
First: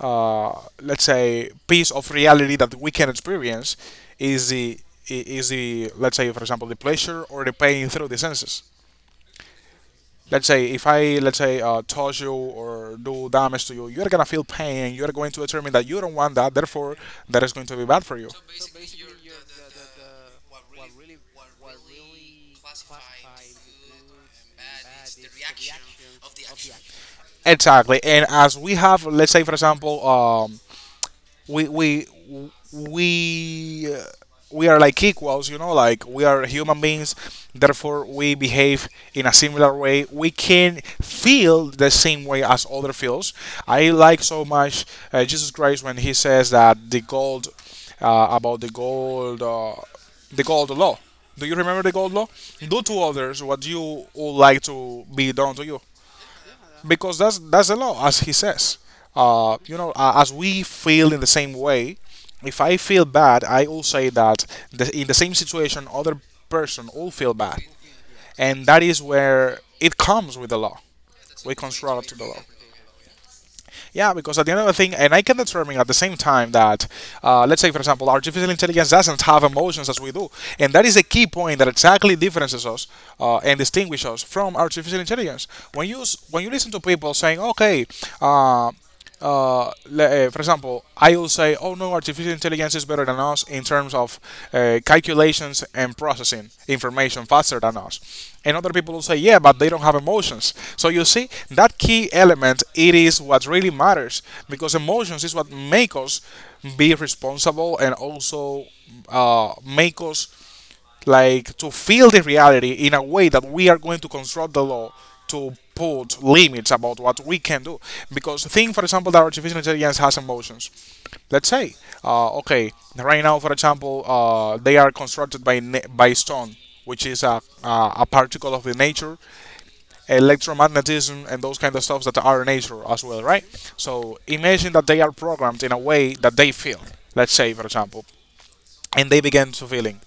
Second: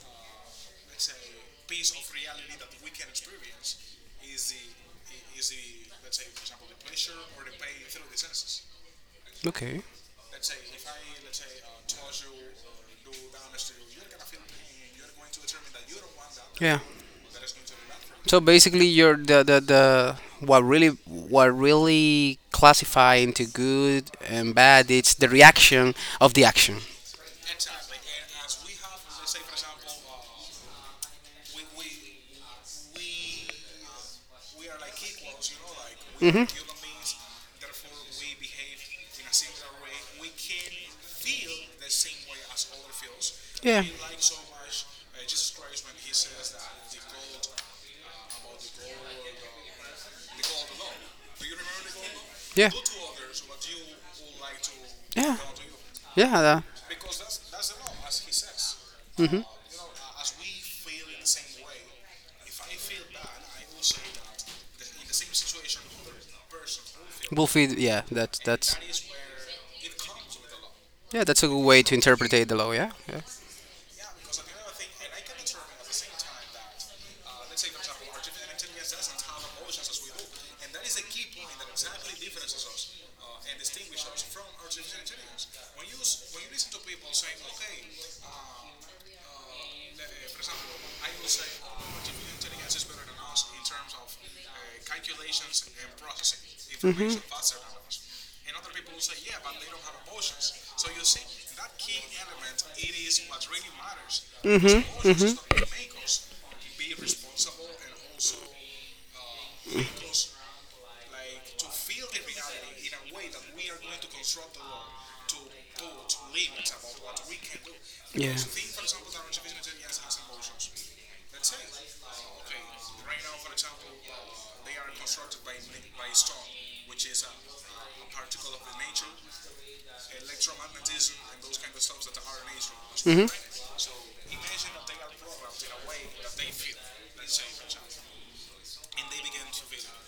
[SPEAKER 1] uh, let's say, piece of reality that we can experience is the is the, let's say for example, the pleasure or the pain through the senses.
[SPEAKER 2] Okay.
[SPEAKER 1] Let's say if I, let's say touch you or do damage to you, you're gonna feel pain. You're going to determine that you don't want that.
[SPEAKER 2] Yeah.
[SPEAKER 1] Therefore, that is going to be bad for you.
[SPEAKER 2] So basically, you're the what really, what really classify into good and bad, it's the reaction of the action.
[SPEAKER 1] Exactly. And as we have, let's say for example, we we we uh, we are like equals, you know, like we are
[SPEAKER 2] Hmm.
[SPEAKER 1] human beings, therefore we behave in a similar way, we can feel the same way as other feels. I like so much Jesus Christ when he says that the gold uh, about the gold uh, the gold law, do you remember the gold law?
[SPEAKER 2] Yeah.
[SPEAKER 1] Do to others what you would like to be
[SPEAKER 2] Yeah.
[SPEAKER 1] done to you,
[SPEAKER 2] Yeah. Yeah.
[SPEAKER 1] because that's the law, as he says. You know, as we feel in the same way, if I feel bad, I will say that the, in the same situation, other person all feel bad,
[SPEAKER 2] Buffy, yeah,
[SPEAKER 1] and
[SPEAKER 2] that's
[SPEAKER 1] that is where it comes with the law.
[SPEAKER 2] yeah, that's a
[SPEAKER 1] We
[SPEAKER 2] good way to
[SPEAKER 1] construct to the
[SPEAKER 2] interpret
[SPEAKER 1] law.
[SPEAKER 2] the law. Yeah, yeah.
[SPEAKER 1] Yeah, because at the end of the thing, and I can determine at the same time that, let's say, for example, artificial intelligence doesn't have emotions as we do. And that is a key point that exactly differences us and distinguishes us from artificial intelligence. When you, when you listen to people saying, okay, uh, for example, I will say, oh no, artificial intelligence is better than us in terms of calculations and processing information faster than us. And other people will say, yeah, but they don't have emotions. So you see, that key element, it is what really matters, because emotions is what make us be responsible, and also make us like to feel the reality in a way that we are going to construct the law to put limits about what we can do.
[SPEAKER 2] Yeah.
[SPEAKER 1] Because think, for example, that artificial intelligence has emotions. Let's say, okay, right now, for example, they are constructed by by stone, which is a particle of the nature, electromagnetism, and those kind of stuffs that are nature as well, right? So imagine that they are programmed in a way that they feel. Let's say, for example, and they begin to feeling.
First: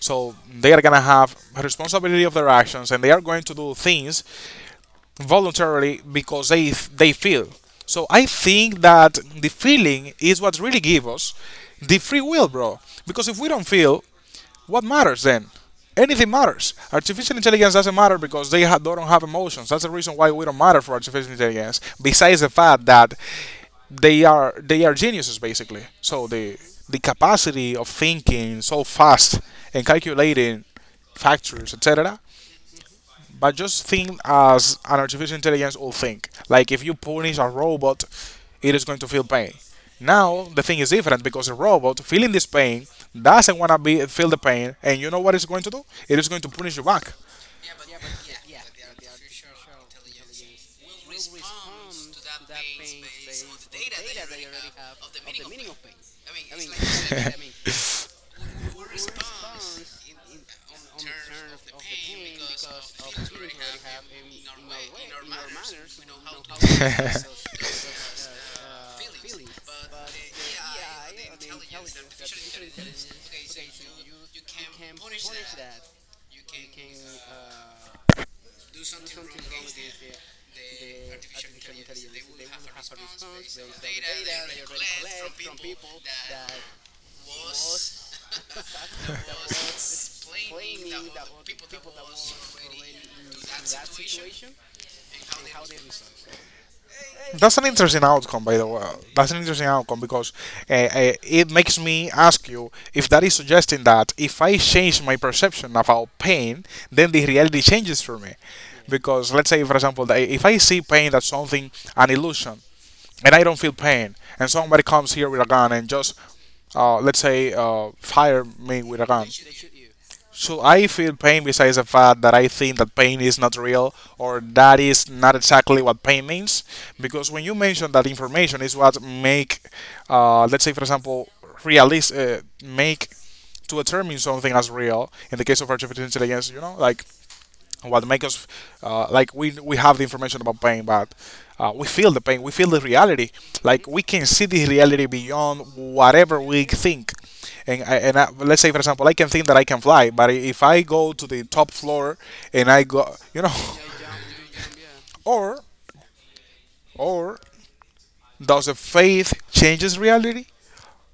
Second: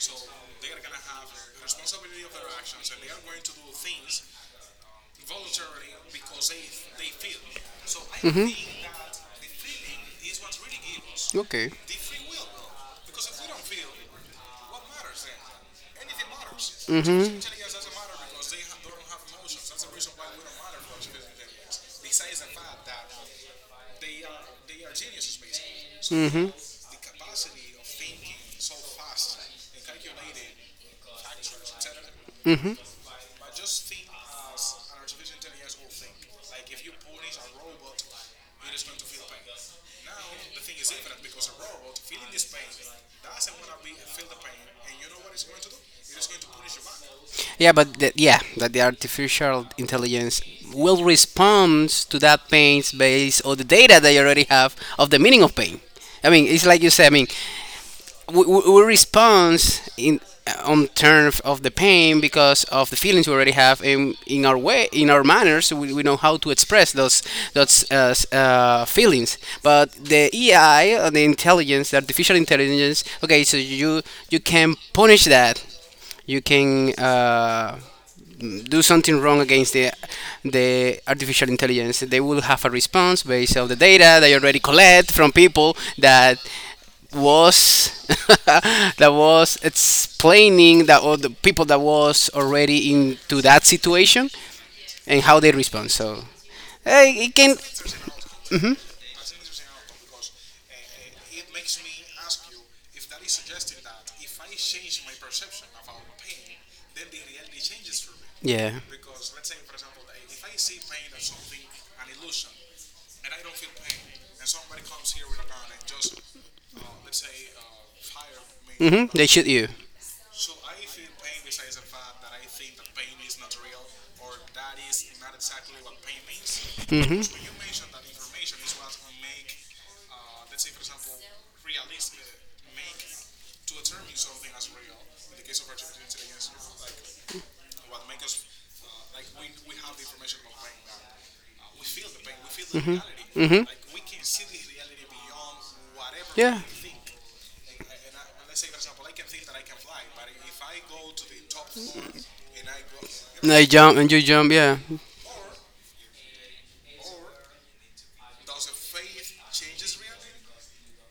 [SPEAKER 1] So they are gonna have responsibility of their actions, and they are going to do things voluntarily because they feel. So I think that the feeling is what really gives us
[SPEAKER 2] Okay.
[SPEAKER 1] the free will, bro. Because if we don't feel, what matters then? Anything matters. Artificial intelligence doesn't matter because don't have emotions. That's the reason why we don't matter for artificial intelligence. Besides the fact that they are geniuses basically. So the capacity of thinking so fast and calculating factors, etc. But just think as an artificial intelligence will think. Like if you punish a robot, it is going to feel pain. Now the thing is different because a robot feeling this pain doesn't want to be feel the pain, and what it's going to do? It is going to punish you back.
[SPEAKER 2] Yeah, but the, yeah, that the artificial intelligence will respond to that pain based on the data they already have of the meaning of pain. I mean, it's like you said. I mean, we respond in on terms of the pain because of the feelings we already have in our way, in our manners, we know how to express those feelings. But the AI, or the intelligence, the artificial intelligence, okay, so you can punish that, you can do something wrong against the artificial intelligence, they will have a response based on the data they already collect from people that was <laughs> that was explaining that, or the people that was already into that situation and how they respond. So eh, it
[SPEAKER 1] That's
[SPEAKER 2] can
[SPEAKER 1] an interesting outcome, by the
[SPEAKER 2] Mhm.
[SPEAKER 1] way. That's an interesting outcome because it makes me ask you if that is suggesting that if I change my perception about pain, then the reality changes for me.
[SPEAKER 2] Yeah.
[SPEAKER 1] Because let's say, for example, that if I see pain that's something, an illusion, and I don't feel pain, and somebody comes here with a gun and just, let's say, fire me with a
[SPEAKER 2] Hmm.
[SPEAKER 1] gun.
[SPEAKER 2] They shoot you.
[SPEAKER 1] So I feel pain besides the fact that I think that pain is not real or that is not exactly what pain means. Because when you mention that information is what make, let's say for example, realist make to determine something as real in the case of artificial intelligence, like what makes us like we have the information about pain but we feel the pain, we feel the reality,
[SPEAKER 2] Mhm.
[SPEAKER 1] like we can see the reality beyond whatever we think. Let's say for example, I can think that I can fly, but if I go to the top floor and I go,
[SPEAKER 2] And they jump and you jump. Yeah.
[SPEAKER 1] <laughs> or or does the faith changes reality?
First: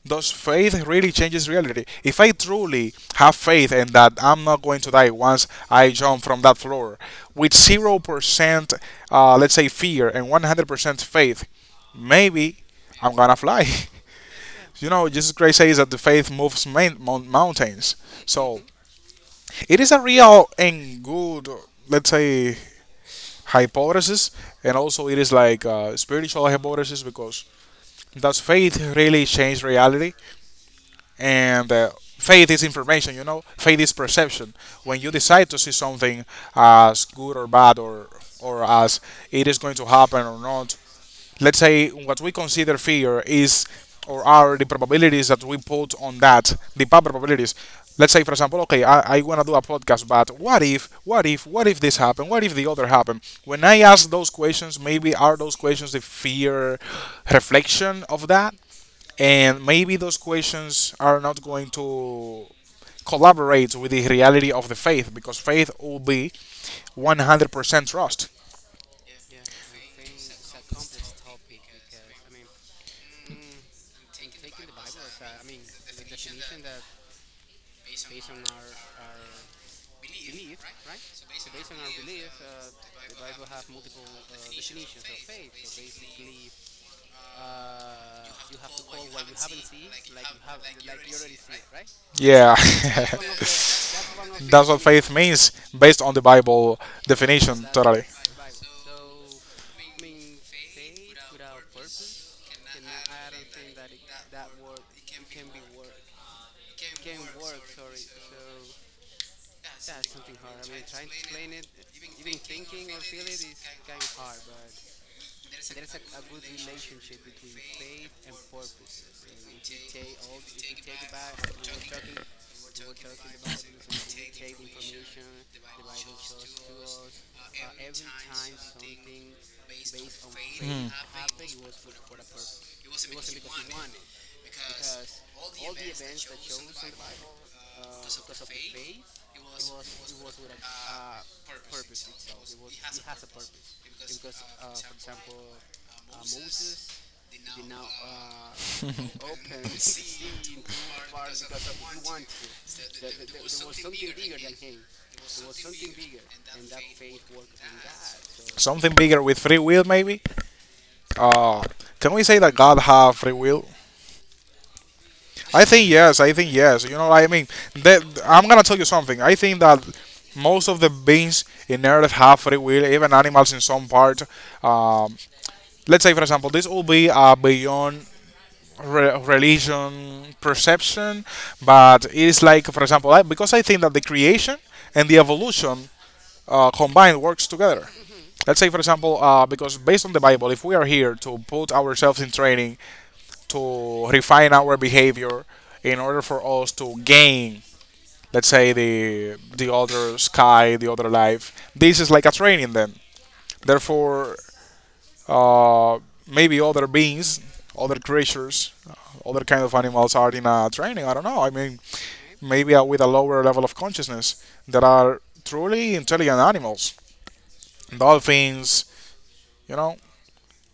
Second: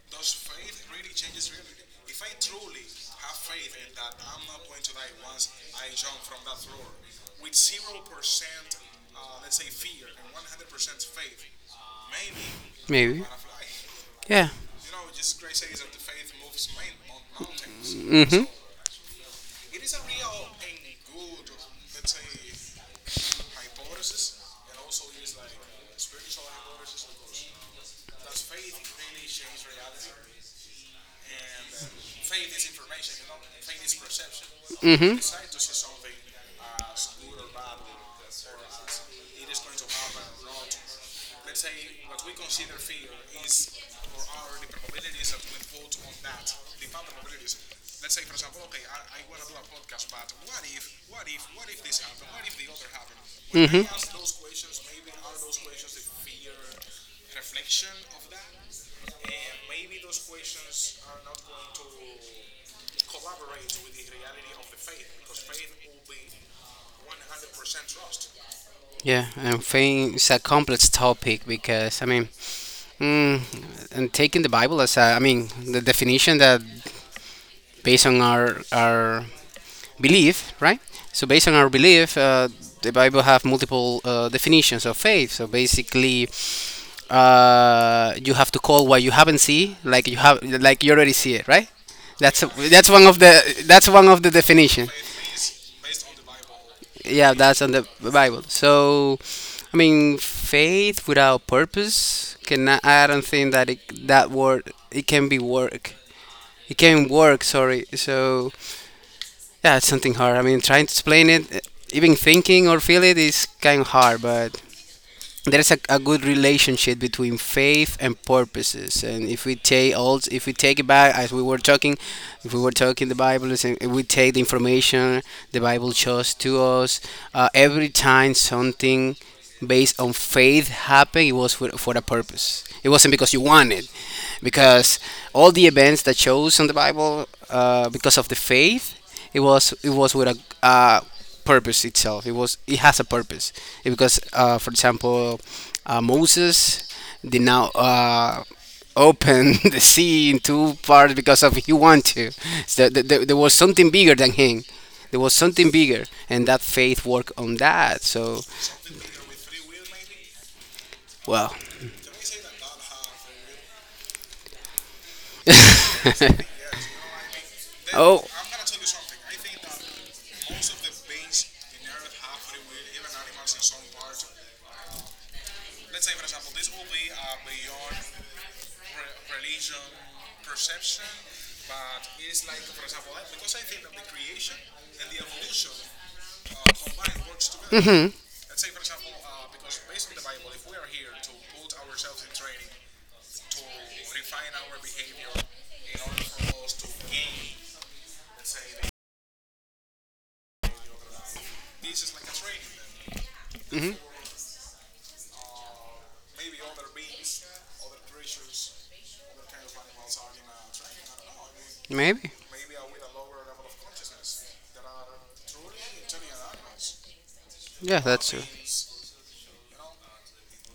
[SPEAKER 1] Does faith really changes reality? If I truly have faith in that I'm not going to die once I jump from that floor, with 0%, let's say, fear and 100% faith, maybe I'm
[SPEAKER 2] Maybe.
[SPEAKER 1] gonna fly. <laughs>
[SPEAKER 2] Yeah.
[SPEAKER 1] You know, Jesus
[SPEAKER 2] You
[SPEAKER 1] Christ says that the faith moves mountains.
[SPEAKER 2] hmm.
[SPEAKER 1] So it is a real and good, let's say, hypothesis, and also it is like a spiritual hypothesis because does faith really change reality? And Faith is information. Faith is perception. When you decide to see something as good or bad, or as it is going to happen or not, let's say what we consider fear is, or are, the probabilities that we put on that, the bad probabilities. Let's say, for example, okay, I want to do a podcast, but what if this happened, what if the other happened? When I ask those questions, maybe are those questions the fear reflection of that, and maybe those questions are not going to collaborate with the reality of the faith, because faith will be 100% trust.
[SPEAKER 2] Yeah. And I think it's a complex topic, because I mean, Mm, and taking the Bible as a, I mean, the definition that based on our belief, right? So based on our belief, the Bible have multiple definitions of faith. So basically, you have to call what you haven't see, like you have, like you already see it, right? That's
[SPEAKER 1] Yeah.
[SPEAKER 2] that's one of the,
[SPEAKER 1] <laughs>
[SPEAKER 2] that's one of the
[SPEAKER 1] That's what
[SPEAKER 2] definition.
[SPEAKER 1] faith means, based on the Bible.
[SPEAKER 2] Yeah,
[SPEAKER 1] Definition,
[SPEAKER 2] that's on the
[SPEAKER 1] totally.
[SPEAKER 2] Bible. So, I mean, faith without purpose cannot. I don't think that it, that word it can be work. It can work. Sorry. So yeah, it's something hard. I mean, trying to explain it, even thinking or feel it is kind of hard. But there's a good relationship between faith and purposes. And if we take it back, as we were talking, if we were talking the bible if we take the information the bible shows to us, every time something based on faith happened, it was for a purpose. It wasn't because you want it, because all the events that shows on the bible, because of the faith, it was with a uh, purpose itself. It was, it has a purpose. Because, for example, Moses did now open <laughs> the sea in two parts because of he want to. So there was something bigger than him. There was something bigger, and that faith worked on that. So
[SPEAKER 1] Something bigger with free will, maybe.
[SPEAKER 2] well,
[SPEAKER 1] uh, can we say that God have free will? I think yes. I think yes. You know what I mean, that
[SPEAKER 2] oh
[SPEAKER 1] I'm gonna tell you something. I think that most of the beings in Earth have free will, even animals in some part. Um, let's say, for example, this will be beyond religion perception, but it is like, for example, I, because I think that the creation and the evolution combined works together. Let's say, for example, because based on the Bible, if we are here to put ourselves in training to refine our behavior in order for us to gain, let's say, the other sky, the other life. This is like a training then. Therefore, uh, maybe other beings, other creatures, other kind of animals are in a training. I don't know. I mean,
[SPEAKER 2] maybe
[SPEAKER 1] maybe with a lower level of consciousness, that are truly intelligent animals,
[SPEAKER 2] yeah, that's true.
[SPEAKER 1] dolphins. You know,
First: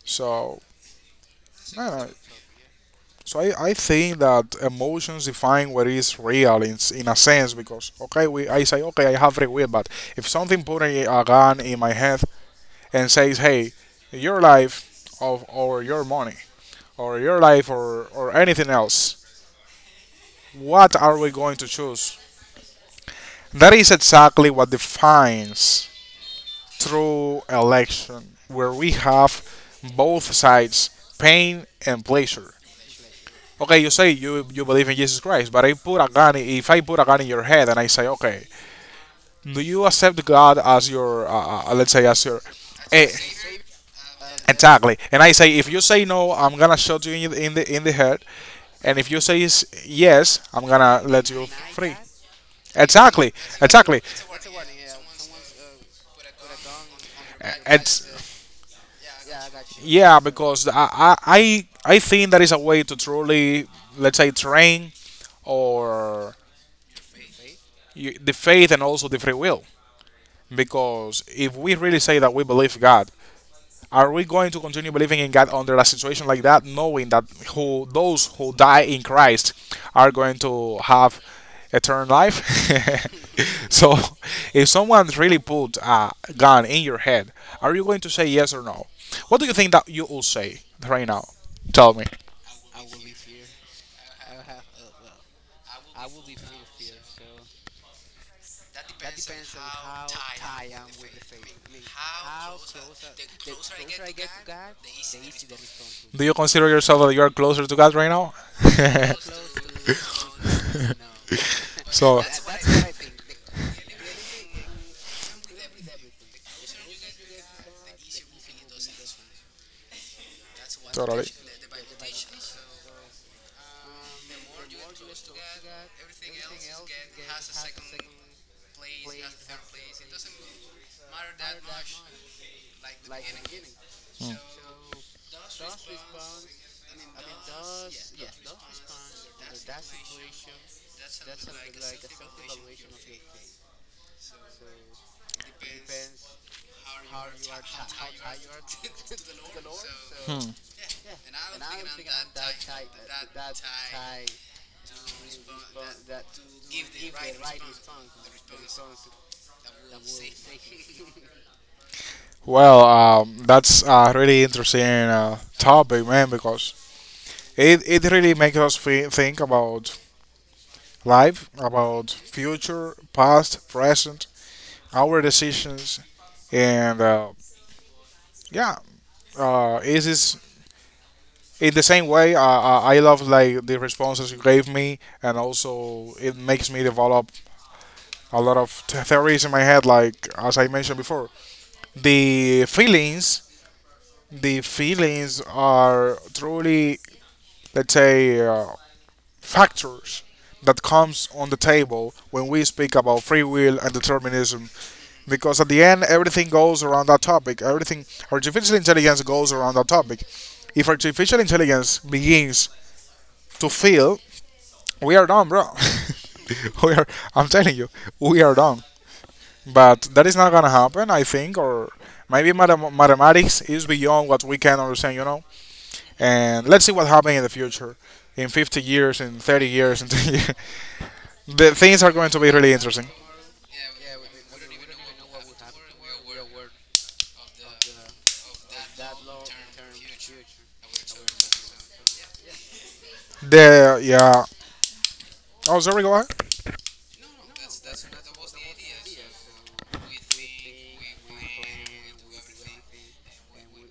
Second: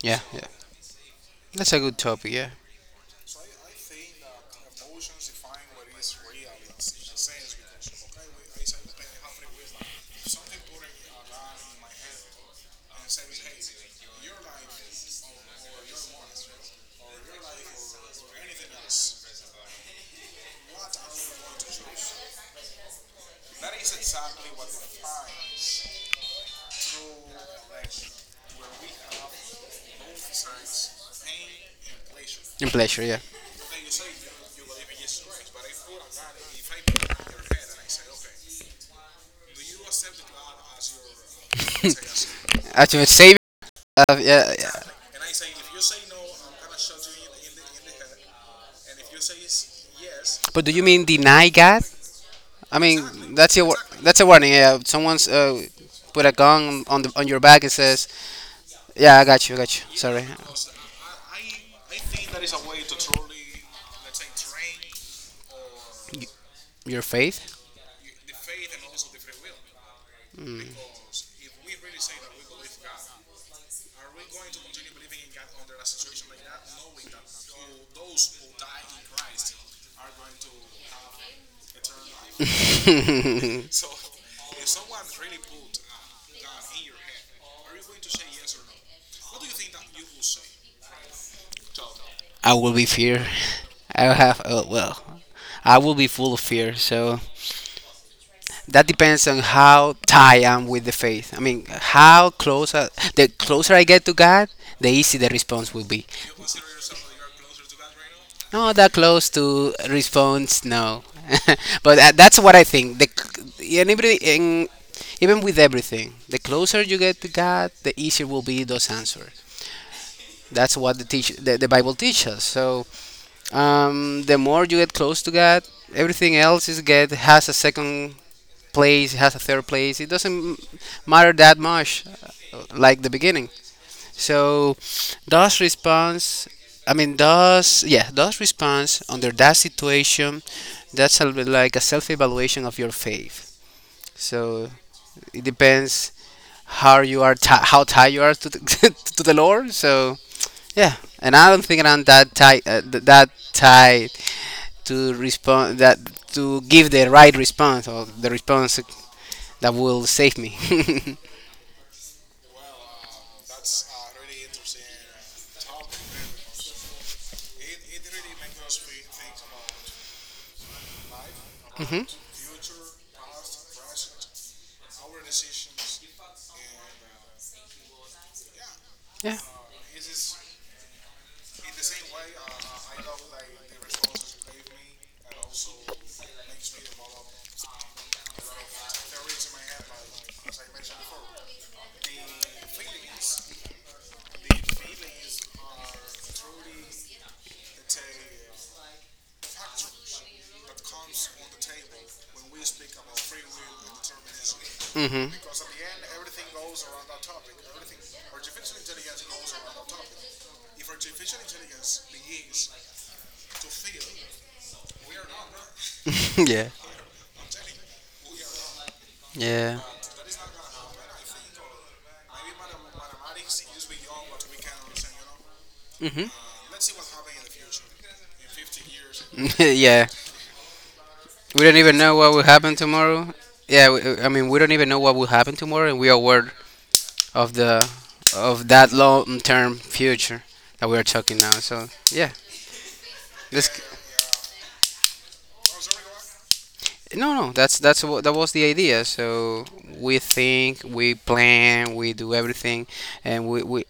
[SPEAKER 2] Yeah, yeah,
[SPEAKER 1] so
[SPEAKER 2] that's a good
[SPEAKER 1] I
[SPEAKER 2] topic. Yeah,
[SPEAKER 1] I think that emotions define what is real in, in a sense, because okay, we I say, okay, I have free will, but if something put a gun in my head and says, hey, your life of, or your money or your life, or anything else, what are we going to choose? That is exactly what defines true election, where we have both sides, pain and pleasure.
[SPEAKER 2] and pleasure. Yeah.
[SPEAKER 1] Okay, you say you believe in Jesus Christ, but I put a gun. If I put a gun in your head and I say, okay, do you accept God as your let's say, as your eh,
[SPEAKER 2] Ultimate Savior. Yeah, yeah.
[SPEAKER 1] exactly? And I say, if you say no, I'm gonna shoot you in in the head, and if you say yes,
[SPEAKER 2] But
[SPEAKER 1] I'm
[SPEAKER 2] do you
[SPEAKER 1] gonna
[SPEAKER 2] mean
[SPEAKER 1] let you
[SPEAKER 2] deny God?
[SPEAKER 1] free.
[SPEAKER 2] I mean,
[SPEAKER 1] Exactly, exactly.
[SPEAKER 2] that's a warning. Yeah, someone's put a gun on the on your
[SPEAKER 1] Eh,
[SPEAKER 2] back and says,
[SPEAKER 1] It's
[SPEAKER 2] "Yeah, I got you, I got you."
[SPEAKER 1] Yeah,
[SPEAKER 2] Sorry,
[SPEAKER 1] because I I think there is a way to truly, let's say, train, or
[SPEAKER 2] your faith.
[SPEAKER 1] you, the faith and also the free will. Because if we really say that we believe God, are we going to continue believing in God under a situation like that, knowing that who those who die in Christ are going to have eternal life?
[SPEAKER 2] <laughs>
[SPEAKER 1] <laughs> So, if someone really put a gun in your head, are you going to say yes or no? What do you think that you will say right now? Tell me.
[SPEAKER 2] I will be fear. I will have well, I will be full of fear. So that depends on how tied I am with the faith. I mean, how close I, the closer I get to God, the easy the response will be.
[SPEAKER 1] Do you consider yourself that you are closer to God right now?
[SPEAKER 2] No, that
[SPEAKER 1] <laughs>
[SPEAKER 2] close to response, no. <laughs> But
[SPEAKER 1] So
[SPEAKER 2] that's what I think. In every, in, even with everything, the closer you get to God, the easier will be those answers. That's what
[SPEAKER 1] totally.
[SPEAKER 2] the Bible teaches. So the more you get close to God, everything else is get has a second place, has a third place. It doesn't matter that much, like the beginning. So does response I mean does yeah, does response under that situation, that's a bit like a self evaluation of your faith. So it depends how you are ti how tied you are to the, <laughs> to the Lord. So yeah, and I don't think I'm that tight that tied to respond that, to give the right response, or the response that will save me. <laughs>
[SPEAKER 1] Well, that's a really interesting topic, man, because it really makes us think about life, about future, past, present, our decisions, and yeah,
[SPEAKER 2] Yeah.
[SPEAKER 1] it is this in the same way. I love like the responses you gave me, and also it makes me develop a lot of theories in my head, like as I mentioned before. The feelings, the feelings are truly, let's say, factors that comes on the table when we speak about free will and determinism,
[SPEAKER 2] Mhm.
[SPEAKER 1] because at the end everything goes around that topic, everything.
[SPEAKER 2] <laughs>
[SPEAKER 1] Artificial intelligence goes around that topic. If artificial intelligence begins to feel, we are done, bro. <laughs>
[SPEAKER 2] Yeah,
[SPEAKER 1] We are, I'm telling you, we are done.
[SPEAKER 2] yeah,
[SPEAKER 1] But that is not gonna happen, I think, or maybe mathematics is beyond what we can understand, you know.
[SPEAKER 2] hmm
[SPEAKER 1] And let's see what happens in the future, in 50 years, in
[SPEAKER 2] <laughs>
[SPEAKER 1] 30 years, in
[SPEAKER 2] yeah.
[SPEAKER 1] 10 years. <laughs>
[SPEAKER 2] We
[SPEAKER 1] The
[SPEAKER 2] don't even
[SPEAKER 1] things are
[SPEAKER 2] know
[SPEAKER 1] going
[SPEAKER 2] what
[SPEAKER 1] to
[SPEAKER 2] will
[SPEAKER 1] be really
[SPEAKER 2] happen
[SPEAKER 1] interesting.
[SPEAKER 2] tomorrow. Yeah, we, I mean, we don't even know what will happen tomorrow, and we are aware of the of that long-term future that we are talking now. So yeah, this
[SPEAKER 1] The yeah. Oh, sorry, go ahead.
[SPEAKER 2] no, no, that's what that was the idea. So we think, we plan, we do everything, and we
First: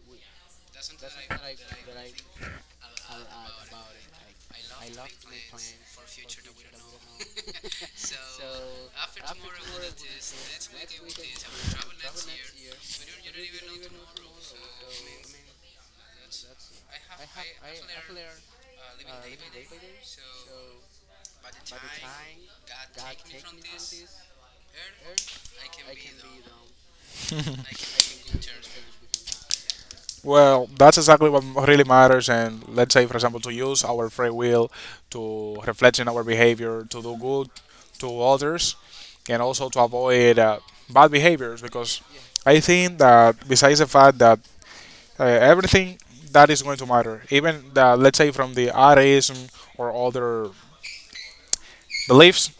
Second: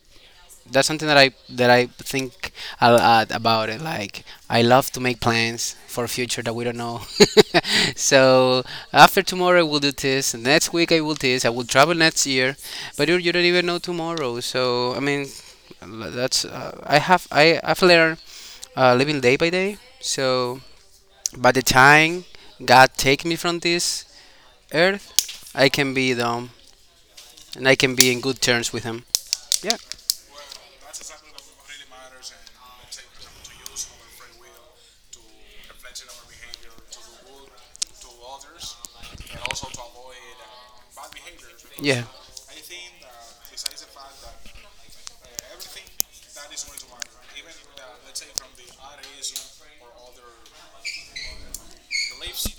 [SPEAKER 2] that's something that I think a lot about it. Like, I love to make plans for future that we don't know. <laughs> So after tomorrow I will do this. And next week I will this. I will travel next year, but you don't even know tomorrow. So I mean, that's I have I've learned living day by day. So by the time God take me from this earth, I can be dumb and I can be in good terms with Him. Yeah.
[SPEAKER 1] Well, that's exactly what really matters. And let's say, for example, to use our free will to reflect in our behavior, to do good to others, and also to avoid bad behaviors. Because I think that besides the fact that everything that is going to matter. Even the, let's say, from the Arianism or other beliefs,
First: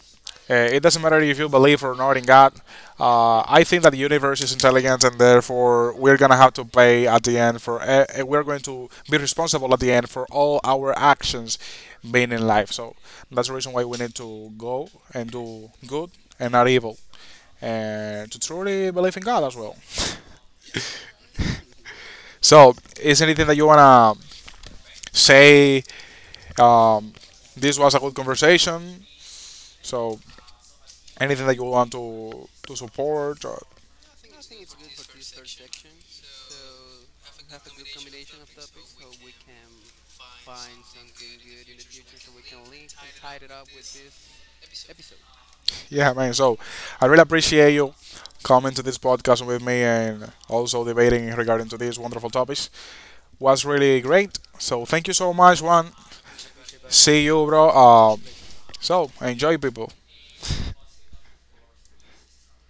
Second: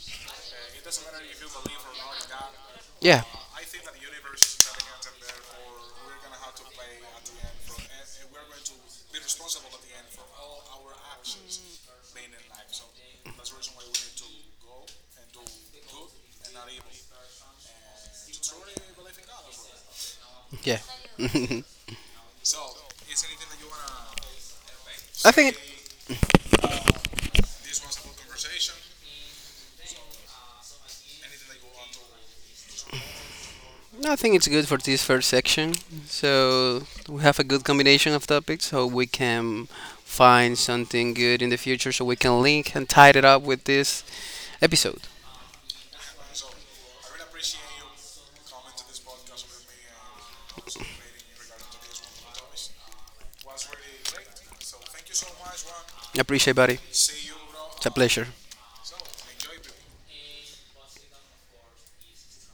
[SPEAKER 1] it doesn't matter if you believe or not in God.
[SPEAKER 2] Yeah.
[SPEAKER 1] I think that the universe is intelligent, and therefore we're gonna have to pay at the end for. We're going to be responsible at the end for all our actions, being in life. So that's the reason why we need to go and do good and not evil, and to truly believe in God as well.
[SPEAKER 2] Yeah. <laughs>
[SPEAKER 1] So, is there anything that you wanna
[SPEAKER 2] think
[SPEAKER 1] say? Um, this was a good conversation. So anything that you want to support, or,
[SPEAKER 2] No, I think it's good for this first section. So we have a good combination of topics, so we can find something good in the future, so we can link and tie it up with this episode.
[SPEAKER 1] yeah, man. So I really appreciate you coming to this podcast with me and also debating regarding to these wonderful topics. Was really great. So thank you so much, Juan.
[SPEAKER 2] Appreciate, buddy.
[SPEAKER 1] See you, bro.
[SPEAKER 2] It's a pleasure.
[SPEAKER 1] So enjoy, people.